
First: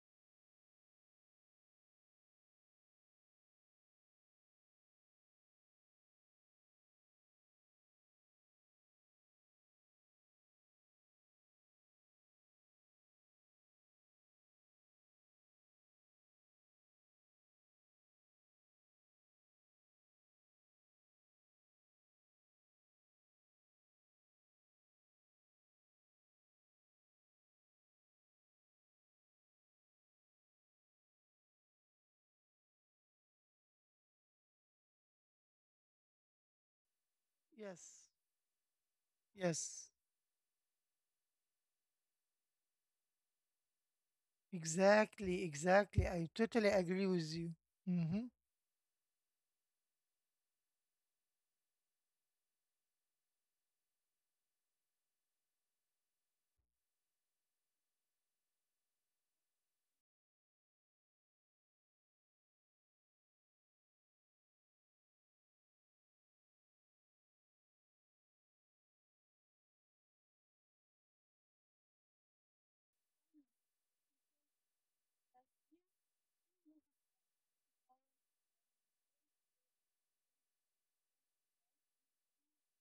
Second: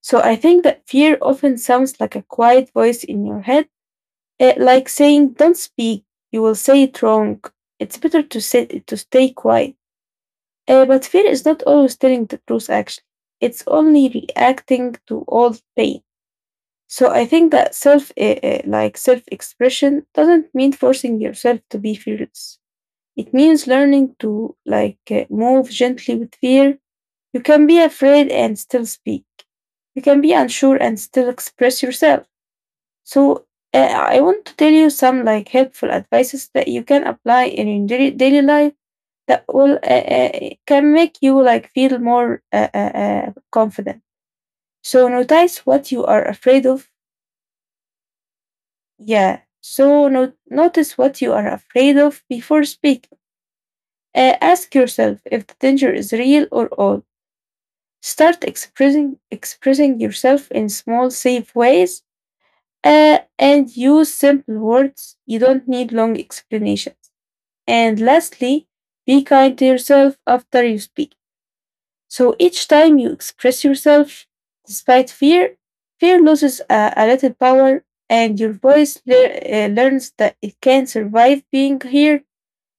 [SPEAKER 2] So, I think that fear often sounds like a quiet voice in your head, uh, like saying, "Don't speak. You will say it wrong." It's better to sit to stay quiet. Uh, but fear is not always telling the truth, actually. It's only reacting to all pain. So I think that self, uh, uh, like self expression doesn't mean forcing yourself to be fearless. It means learning to like uh, move gently with fear. You can be afraid and still speak. You can be unsure and still express yourself. So uh, I want to tell you some like helpful advices that you can apply in your
[SPEAKER 1] Yes.
[SPEAKER 2] daily daily life that will
[SPEAKER 1] Yes,
[SPEAKER 2] uh, uh, can make you like feel more uh, uh, uh, confident. So
[SPEAKER 1] exactly,
[SPEAKER 2] notice what you
[SPEAKER 1] exactly.
[SPEAKER 2] are
[SPEAKER 1] I
[SPEAKER 2] afraid
[SPEAKER 1] totally
[SPEAKER 2] of.
[SPEAKER 1] agree with you. Mm-hmm.
[SPEAKER 2] Yeah so no- notice what you are afraid of before speaking. Uh, ask yourself if the danger is real or all. Start expressing expressing yourself in small safe ways. Uh, and use simple words. You don't need long explanations. And lastly, be kind to yourself after you speak. So each time you express yourself despite fear, fear loses a, a little power and your voice lear- uh, learns that it can survive being here.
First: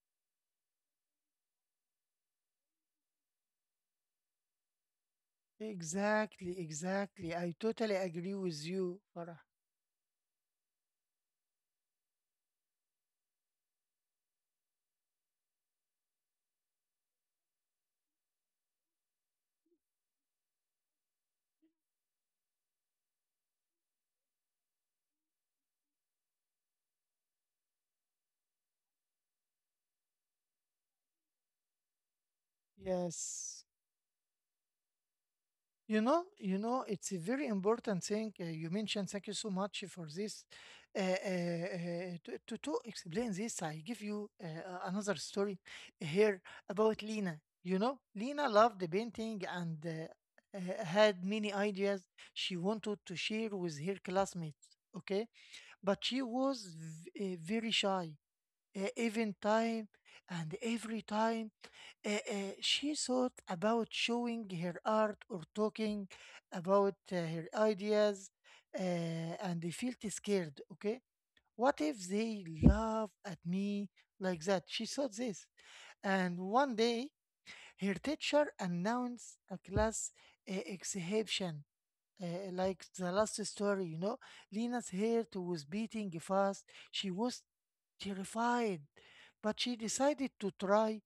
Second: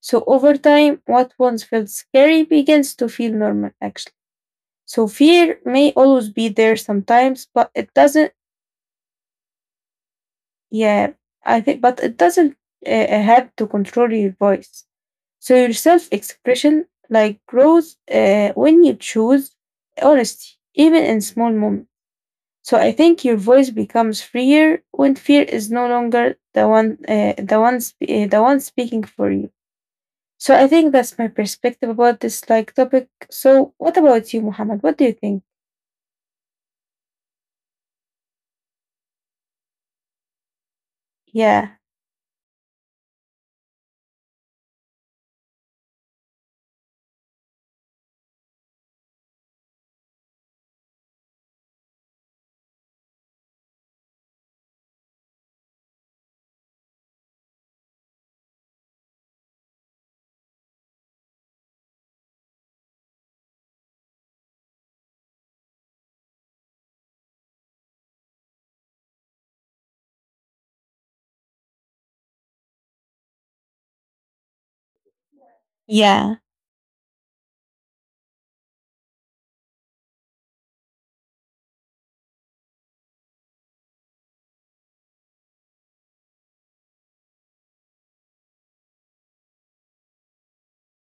[SPEAKER 2] So over time, what once felt scary begins to feel normal actually. So fear may always be
[SPEAKER 1] Exactly,
[SPEAKER 2] there
[SPEAKER 1] exactly.
[SPEAKER 2] sometimes,
[SPEAKER 1] I
[SPEAKER 2] but it
[SPEAKER 1] totally
[SPEAKER 2] doesn't,
[SPEAKER 1] agree with you, Farah.
[SPEAKER 2] yeah, I think, but it doesn't uh, uh, have to control your voice. So your self-expression like grows uh, when you choose honesty, even in small moments. So I think your voice becomes freer when fear is no longer the one, uh, the one, sp- uh, the one speaking for you. So I think that's my perspective about this like topic.
[SPEAKER 1] Yes.
[SPEAKER 2] So what about you, Muhammad? What do you think?
[SPEAKER 1] You know, you know, it's a very important thing uh, you mentioned. Thank you so much for this. Uh, uh, uh,
[SPEAKER 2] Yeah,
[SPEAKER 1] to, to to explain this, I give you uh, uh, another story here about Lena. You know, Lena loved the painting and uh, uh, had many ideas she wanted to share with her classmates. Okay, but she was v- uh, very shy. Uh, even time and every time, uh, uh, she thought about showing her art or talking about uh, her ideas, uh, and they felt scared. Okay, what if they laugh at me, like that she thought this.
[SPEAKER 2] yeah,
[SPEAKER 1] And one day, her teacher announced a class uh, exhibition, uh, like the last story, you know. Lena's heart was beating fast. She was terrified, but she decided to try,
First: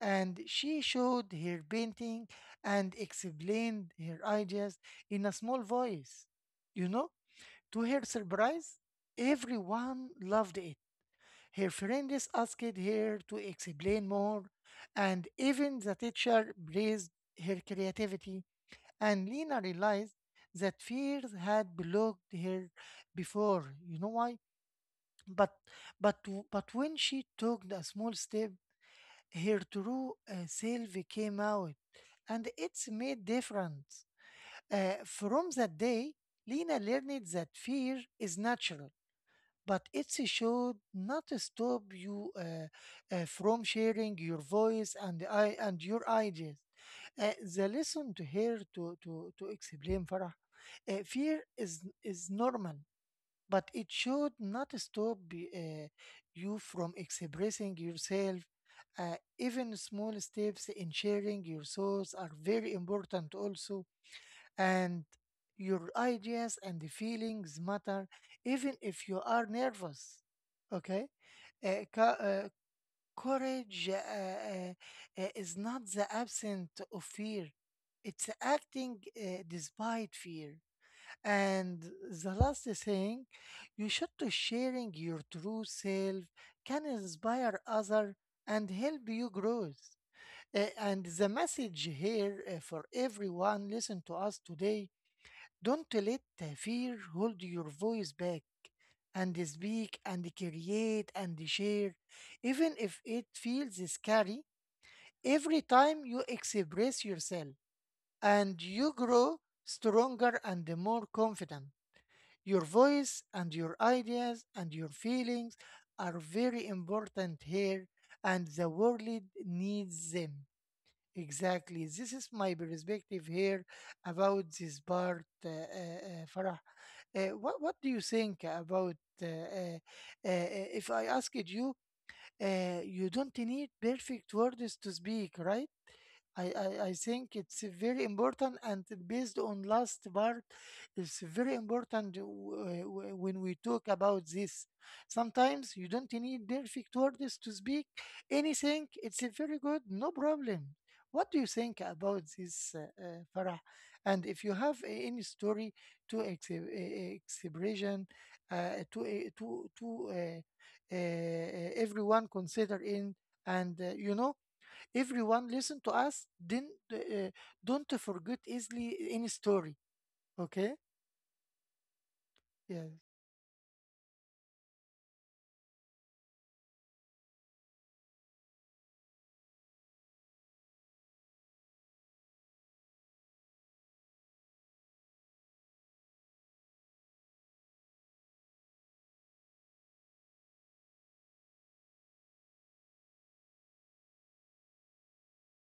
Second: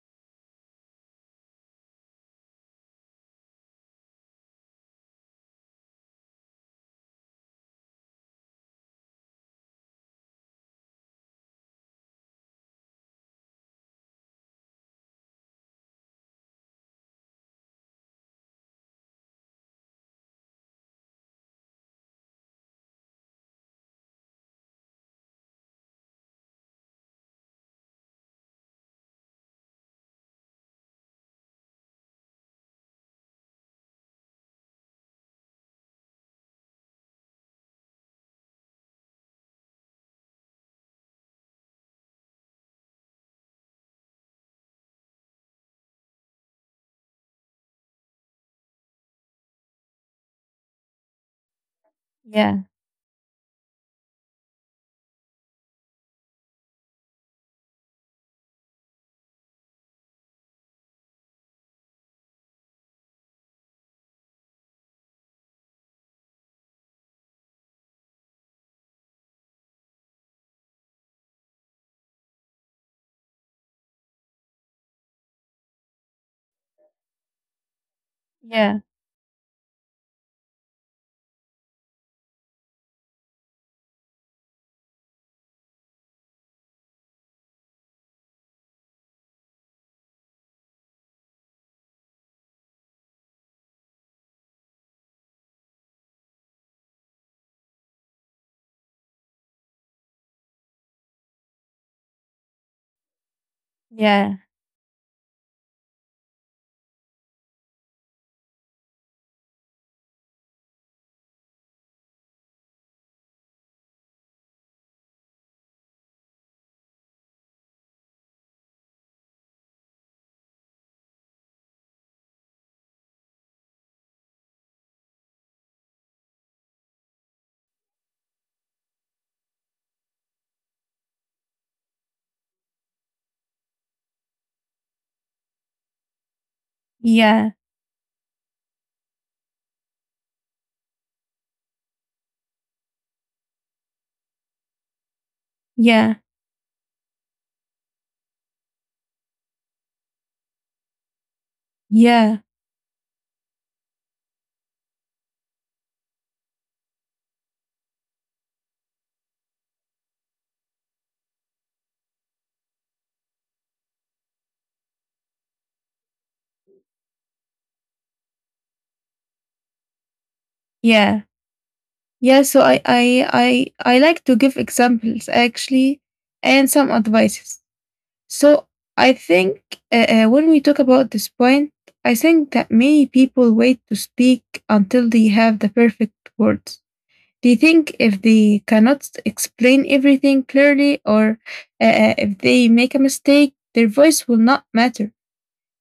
[SPEAKER 1] and she showed her painting and explained her ideas in a small voice. You know, to her surprise, everyone loved it. Her friends asked her to explain more, and even the teacher praised her creativity. And Lena realized that fears had blocked her before. You know why? But but w- but when she took a small step, her true uh, self came out, and it's made difference. Uh, from that day, Lena learned that fear is natural, but it should not stop you uh, uh, from sharing your voice and I and your ideas. Uh, the lesson to her to to to explain, Farah, uh, fear is is
[SPEAKER 2] yeah,
[SPEAKER 1] normal, but it should not stop y- uh, you from expressing yourself. Uh, even small steps in sharing your thoughts are very important, also, and your ideas and the feelings matter, even if you are nervous. Okay, Uh, co- uh, courage uh, uh, uh, is not the absence of fear; it's
[SPEAKER 2] yeah,
[SPEAKER 1] acting uh, despite fear. And the last thing, you should to sharing your true self can inspire other and help you grow. Uh, and the message here uh, for everyone listen to us today, don't let the fear hold your voice back and speak and create and share, even if it feels
[SPEAKER 2] yeah,
[SPEAKER 1] scary. Every time you express yourself and you grow stronger and more confident. Your voice and your ideas and your feelings are very important here, and the world needs them. Exactly. This is my perspective here about this part, uh, uh, uh, Farah. Uh, what, what do you think about uh, uh, uh, uh, if I asked you, uh, you don't need perfect words to speak, right? I, I, I think
[SPEAKER 2] yeah,
[SPEAKER 1] it's very important and based on last part, it's very important w- w- when we talk about this. Sometimes you
[SPEAKER 2] yeah,
[SPEAKER 1] don't need perfect words to speak anything. It's a very good, no problem. What do you think about
[SPEAKER 2] yeah,
[SPEAKER 1] this, uh, uh, farah? And if you have a- any story to ex- e, expression uh, to a- to to uh, uh, everyone consider in, and uh, you know, everyone listen to us then, uh, don't forget easily any story, okay?
[SPEAKER 2] yeah, yeah. So I,
[SPEAKER 1] Yes,
[SPEAKER 2] I, I, I like to give examples actually, and some advices. So I think uh, uh, when we talk about this point, I think that many people wait to speak until they have the perfect words. They think if they cannot s- explain everything clearly or uh, uh, if they make a mistake, their voice will not matter.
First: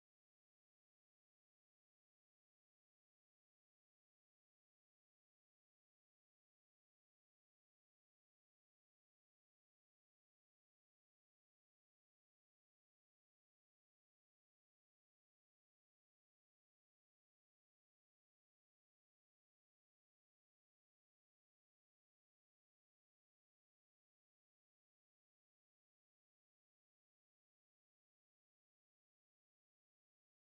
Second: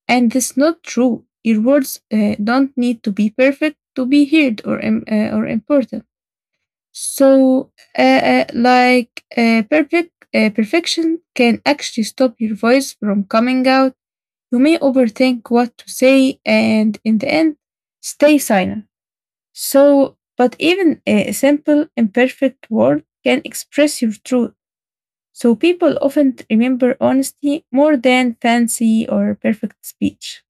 [SPEAKER 2] And that's not true. Your words uh, don't need to be perfect to be heard or, im- uh, or important. So, uh, uh, like, uh, perfect uh, perfection can actually stop your voice from coming out. You may overthink what to say, and in the end, stay silent. So, but even a simple, imperfect word can express your truth. So, people often remember honesty more than fancy or perfect speech.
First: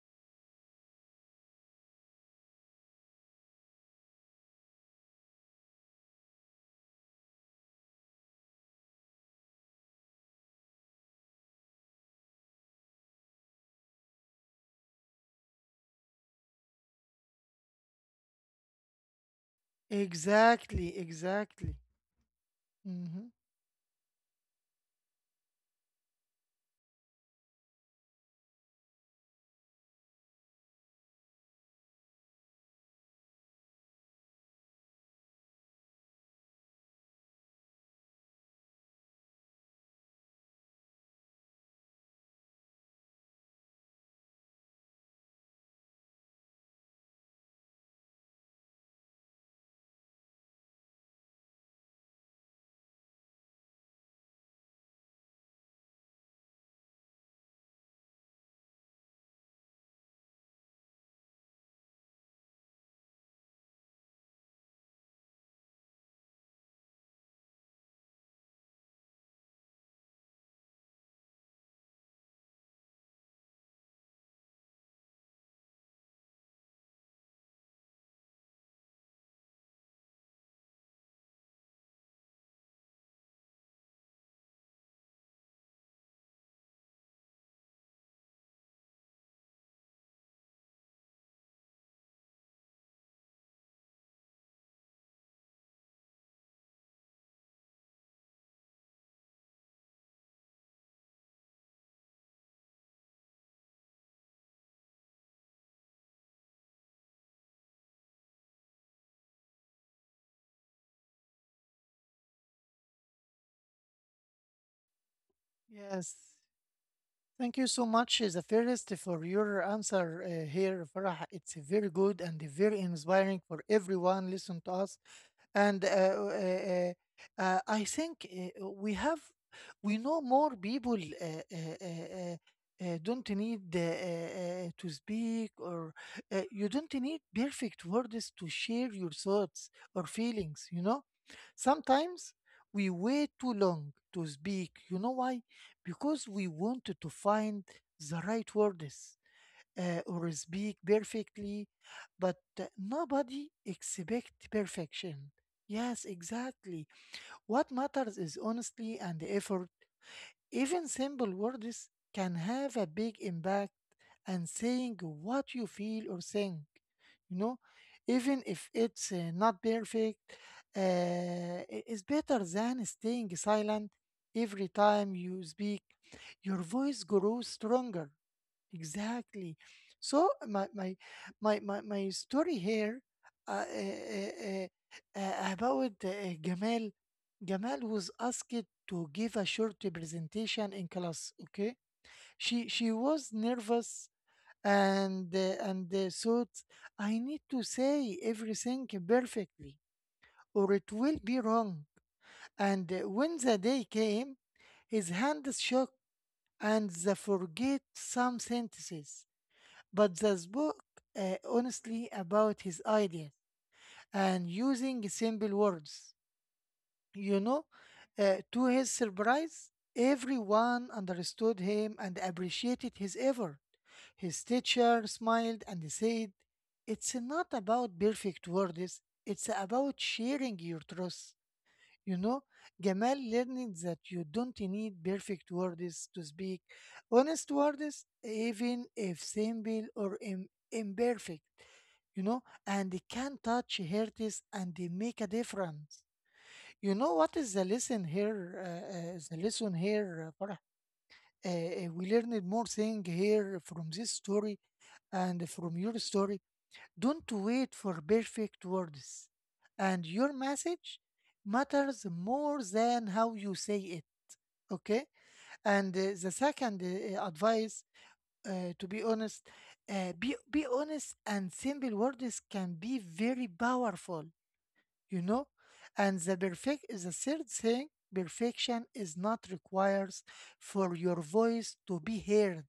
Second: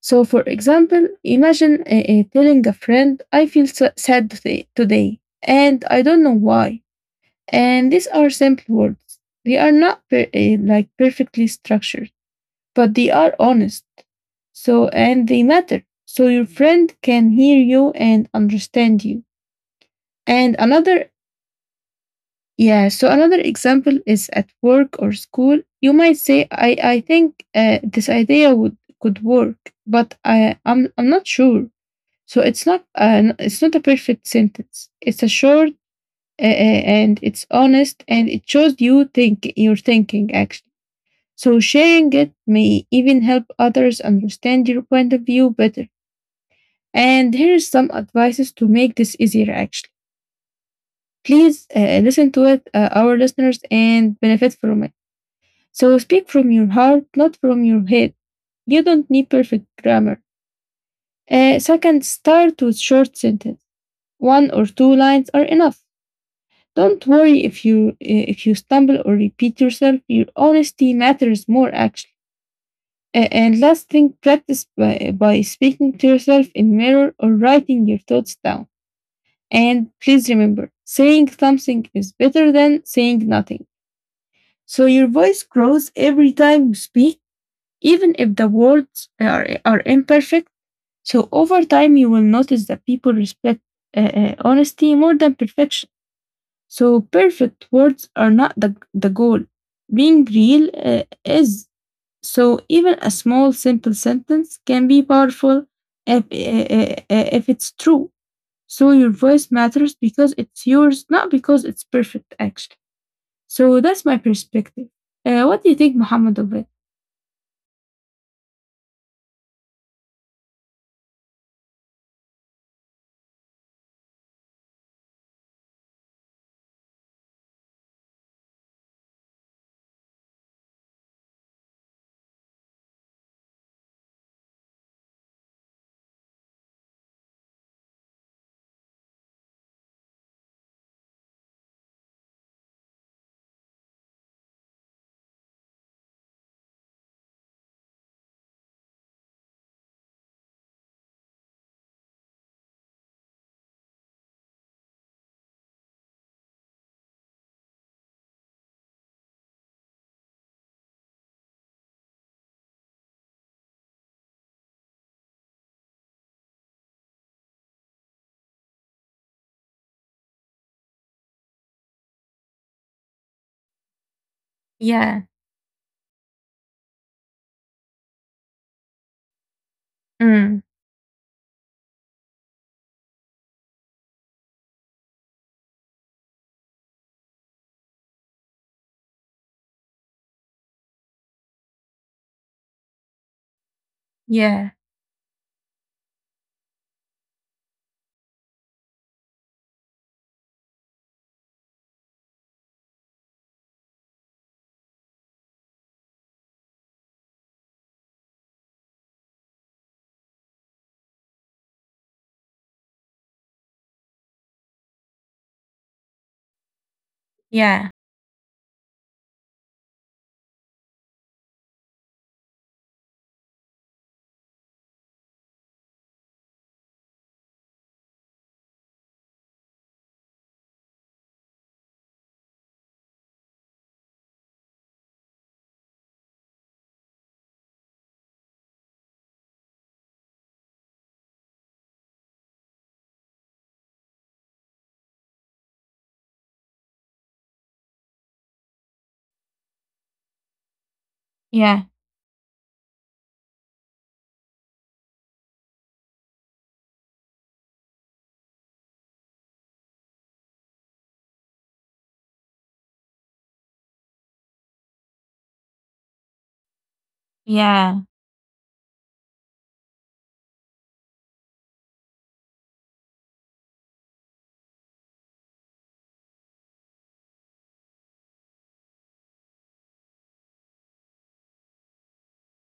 [SPEAKER 2] So, for example, imagine uh, uh, telling a friend, I feel so sad today, today, and I don't know why, and these are simple words. They are not per- eh, like perfectly structured, but they are honest. So, and they matter. So your friend can hear you and understand you. And
[SPEAKER 1] exactly,
[SPEAKER 2] another,
[SPEAKER 1] exactly.
[SPEAKER 2] yeah, so
[SPEAKER 1] Hmm.
[SPEAKER 2] another example is at work or school. You might say, I, I think uh, this idea would could work, but I, I'm, I'm not sure. So it's not, an, it's not a perfect sentence. It's a short uh, uh, and it's honest and it shows you think your thinking actually. So sharing it may even help others understand your point of view better. And here's some advices to make this easier actually. Please uh, listen to it, uh, our listeners, and benefit from it. So speak from your heart, not from your head. You don't need perfect grammar. Uh, second, start with short sentence. One or two lines are enough. Don't worry if you eh, if you stumble or repeat yourself. Your honesty matters more actually. A- And last thing, practice by, by speaking to yourself in mirror or writing your thoughts down. And please remember, saying something is better than saying nothing. So your voice grows every time you speak, even if the words are, are imperfect. So over time, you will notice that people respect uh, uh, honesty more than perfection. So perfect words are not the, the goal. Being real uh, is. So even a small, simple sentence can be powerful if, uh, uh, if it's true. So your voice matters because it's yours, not because it's perfect, actually. So that's my perspective. Uh, what do you think,
[SPEAKER 1] Yes,
[SPEAKER 2] Muhammad, of it?
[SPEAKER 1] thank you so much, uh, the first for your answer uh, here, Farah. It's very good and very inspiring for everyone listen to us. And uh, uh, uh, uh, I think uh, we have, we know more people uh, uh, uh, uh, uh, don't need uh, uh, uh, to speak, or uh, you don't need perfect words to share your thoughts or feelings, you know. Sometimes we wait too long to speak. You know why? Because we want to find the right words uh, or speak perfectly, but uh, nobody expect perfection. Yes, exactly. What matters is honesty and effort. Even simple words can have a big impact, and saying what you feel or think, you know, even if it's uh, not perfect, uh, i- is better than staying silent. Every time
[SPEAKER 2] Yeah.
[SPEAKER 1] you speak, your voice grows stronger. Exactly. So
[SPEAKER 2] Mm.
[SPEAKER 1] my my my my, my story here uh, uh, uh, uh, about uh, Jamal. Jamal was asked to give a short presentation in class. Okay, she she was nervous,
[SPEAKER 2] Yeah.
[SPEAKER 1] and uh, and uh, thought, I need to say everything perfectly or it will be wrong. And uh, when the day came, his hand shook and the forget some sentences, but this book uh, honestly about his ideas and using simple words. You know,
[SPEAKER 2] Yeah.
[SPEAKER 1] uh, to his surprise, everyone understood him and appreciated his effort. His teacher smiled and said, It's not about perfect words, it's about sharing your truth. You know, Gamal learning that you don't need perfect words to speak honest words, even if simple or Im- imperfect, you know, and it can touch hearts and they make a difference. You know what is the lesson here? Uh, uh, the lesson here, uh, Farah? Uh,
[SPEAKER 2] Yeah.
[SPEAKER 1] uh, we learned more thing here from this story and from your story. Don't wait for perfect words, and your message matters more than how you say it. Okay, and uh, the second uh, uh, advice,
[SPEAKER 2] Yeah.
[SPEAKER 1] uh, to be honest, uh, be be honest and simple words can be very powerful. You know, and the perfect the third thing, perfection is not requires for your voice to be heard,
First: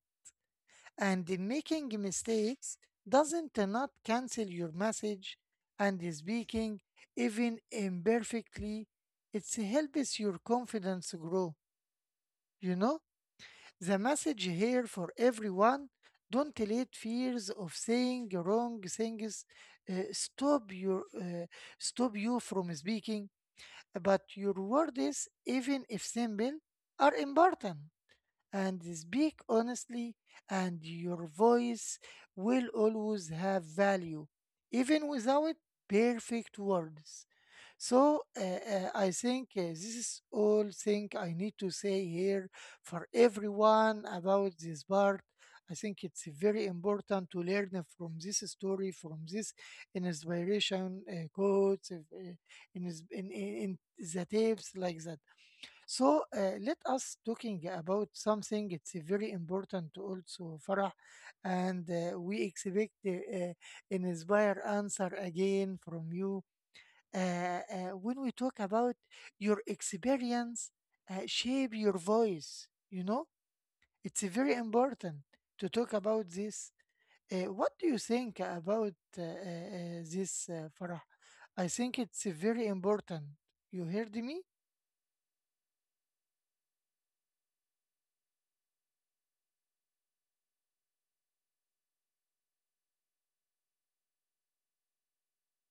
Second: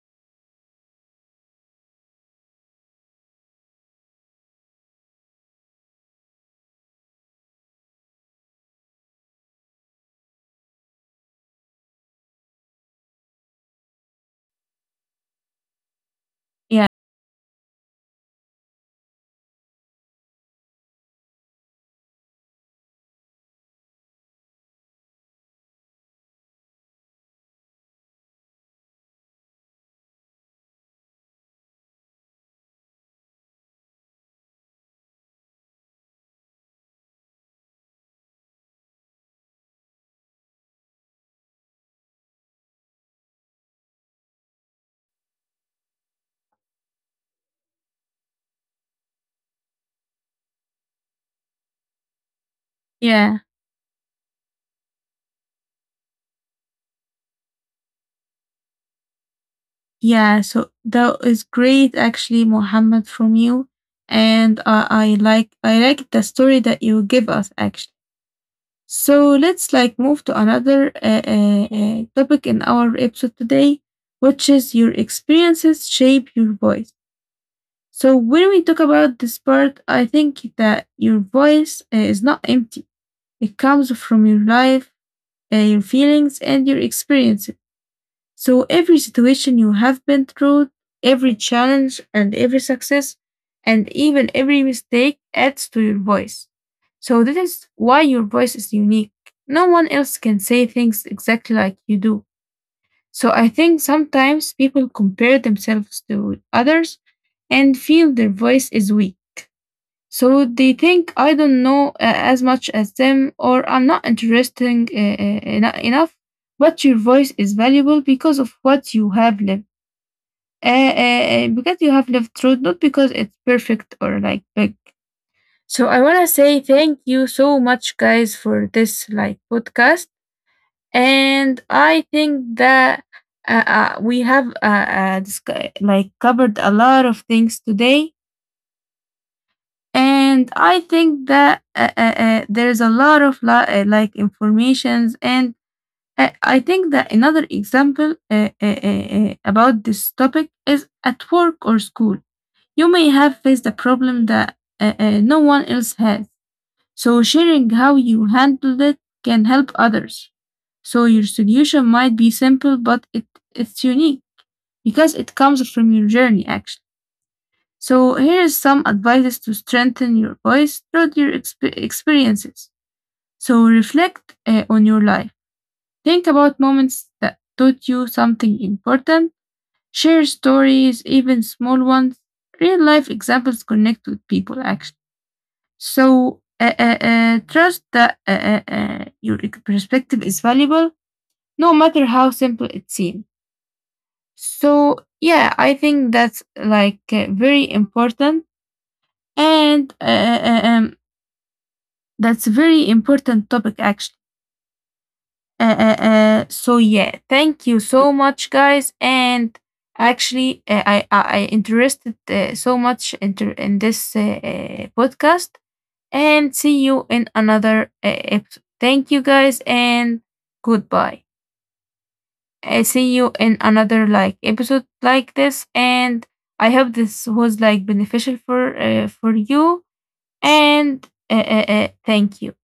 [SPEAKER 1] and the making mistakes doesn't uh, not cancel your message, and speaking even imperfectly, it helps your confidence grow, you know. The message here for everyone: don't let
[SPEAKER 2] Yeah.
[SPEAKER 1] fears of saying wrong things uh, stop your uh, stop you from speaking, but your words, even if simple, are important, and speak honestly, and your voice will always have value, even without perfect words. So uh, uh, I think uh, this is all thing I need to say here for everyone about this part. I think it's very important to learn from this story, from this inspiration uh, quotes, uh, in, in,
[SPEAKER 2] Yeah.
[SPEAKER 1] in the tapes like that. So uh, let us talking about something. It's very important to
[SPEAKER 2] Yeah,
[SPEAKER 1] also,
[SPEAKER 2] so
[SPEAKER 1] Farah,
[SPEAKER 2] that is
[SPEAKER 1] and
[SPEAKER 2] great
[SPEAKER 1] uh,
[SPEAKER 2] actually,
[SPEAKER 1] we expect
[SPEAKER 2] Mohammed,
[SPEAKER 1] uh,
[SPEAKER 2] from
[SPEAKER 1] uh,
[SPEAKER 2] you.
[SPEAKER 1] an
[SPEAKER 2] And
[SPEAKER 1] inspired
[SPEAKER 2] uh, I
[SPEAKER 1] answer
[SPEAKER 2] like I
[SPEAKER 1] again
[SPEAKER 2] like
[SPEAKER 1] from
[SPEAKER 2] the
[SPEAKER 1] you.
[SPEAKER 2] story that you give us
[SPEAKER 1] Uh, uh,
[SPEAKER 2] actually.
[SPEAKER 1] when we talk about
[SPEAKER 2] So
[SPEAKER 1] your
[SPEAKER 2] let's like move to
[SPEAKER 1] experience,
[SPEAKER 2] another uh,
[SPEAKER 1] uh,
[SPEAKER 2] uh,
[SPEAKER 1] shape
[SPEAKER 2] uh,
[SPEAKER 1] your
[SPEAKER 2] topic in
[SPEAKER 1] voice.
[SPEAKER 2] our
[SPEAKER 1] You know,
[SPEAKER 2] episode today,
[SPEAKER 1] it's
[SPEAKER 2] which
[SPEAKER 1] very
[SPEAKER 2] is your
[SPEAKER 1] important to
[SPEAKER 2] experiences
[SPEAKER 1] talk
[SPEAKER 2] shape
[SPEAKER 1] about
[SPEAKER 2] your
[SPEAKER 1] this.
[SPEAKER 2] voice.
[SPEAKER 1] Uh, what do you
[SPEAKER 2] So when
[SPEAKER 1] think
[SPEAKER 2] we talk
[SPEAKER 1] about
[SPEAKER 2] about
[SPEAKER 1] uh, uh,
[SPEAKER 2] this part, I
[SPEAKER 1] uh,
[SPEAKER 2] think
[SPEAKER 1] this, uh,
[SPEAKER 2] that
[SPEAKER 1] Farah?
[SPEAKER 2] your
[SPEAKER 1] I
[SPEAKER 2] voice uh,
[SPEAKER 1] think
[SPEAKER 2] is
[SPEAKER 1] it's
[SPEAKER 2] not
[SPEAKER 1] very
[SPEAKER 2] empty.
[SPEAKER 1] important.
[SPEAKER 2] It
[SPEAKER 1] You
[SPEAKER 2] comes
[SPEAKER 1] heard
[SPEAKER 2] from your
[SPEAKER 1] me?
[SPEAKER 2] life, uh, your feelings, and your experiences. So every situation you have been through, every challenge and every success, and even every mistake adds to your voice. So that is why your voice is unique. No one else can say things exactly like you do. So I think sometimes people compare themselves to others and feel their voice is weak. So they think I don't know uh, as much as them or I'm not interesting uh, uh, eno- enough, but your voice is valuable because of what you have lived. Uh, uh, uh, because you have lived through, not because it's perfect or like big. So I want to say thank you so much, guys, for this like podcast. And I think that uh, uh, we have uh, uh, discu- like covered a lot of things today, and I think that uh, uh, uh, there's a lot of li- uh, like informations, and uh, I think that another example uh, uh, uh, uh, about this topic is at work or school. You may have faced a problem that uh, uh, no one else has. So sharing how you handled it can help others. So your solution might be simple but it, it's unique because it comes from your journey actually. So here is some advice to strengthen your voice through your exp- experiences. So reflect uh, on your life. Think about moments that taught you something important. Share stories, even small ones. Real life examples connect with people actually. So uh, uh, uh, trust that uh, uh, uh, your ex- perspective is valuable, no matter how simple it seems. So yeah, I think that's like uh, very important, and uh, uh, um, that's very important topic actually. Uh, uh, uh, so yeah, thank you so much, guys. And actually, uh, I, I I interested uh, so much inter- in this uh, uh, podcast. And see you in another uh, episode. Thank you, guys, and goodbye. I see you in another like episode like this, and I hope this was like beneficial for uh, for you. And uh, uh, uh, thank you.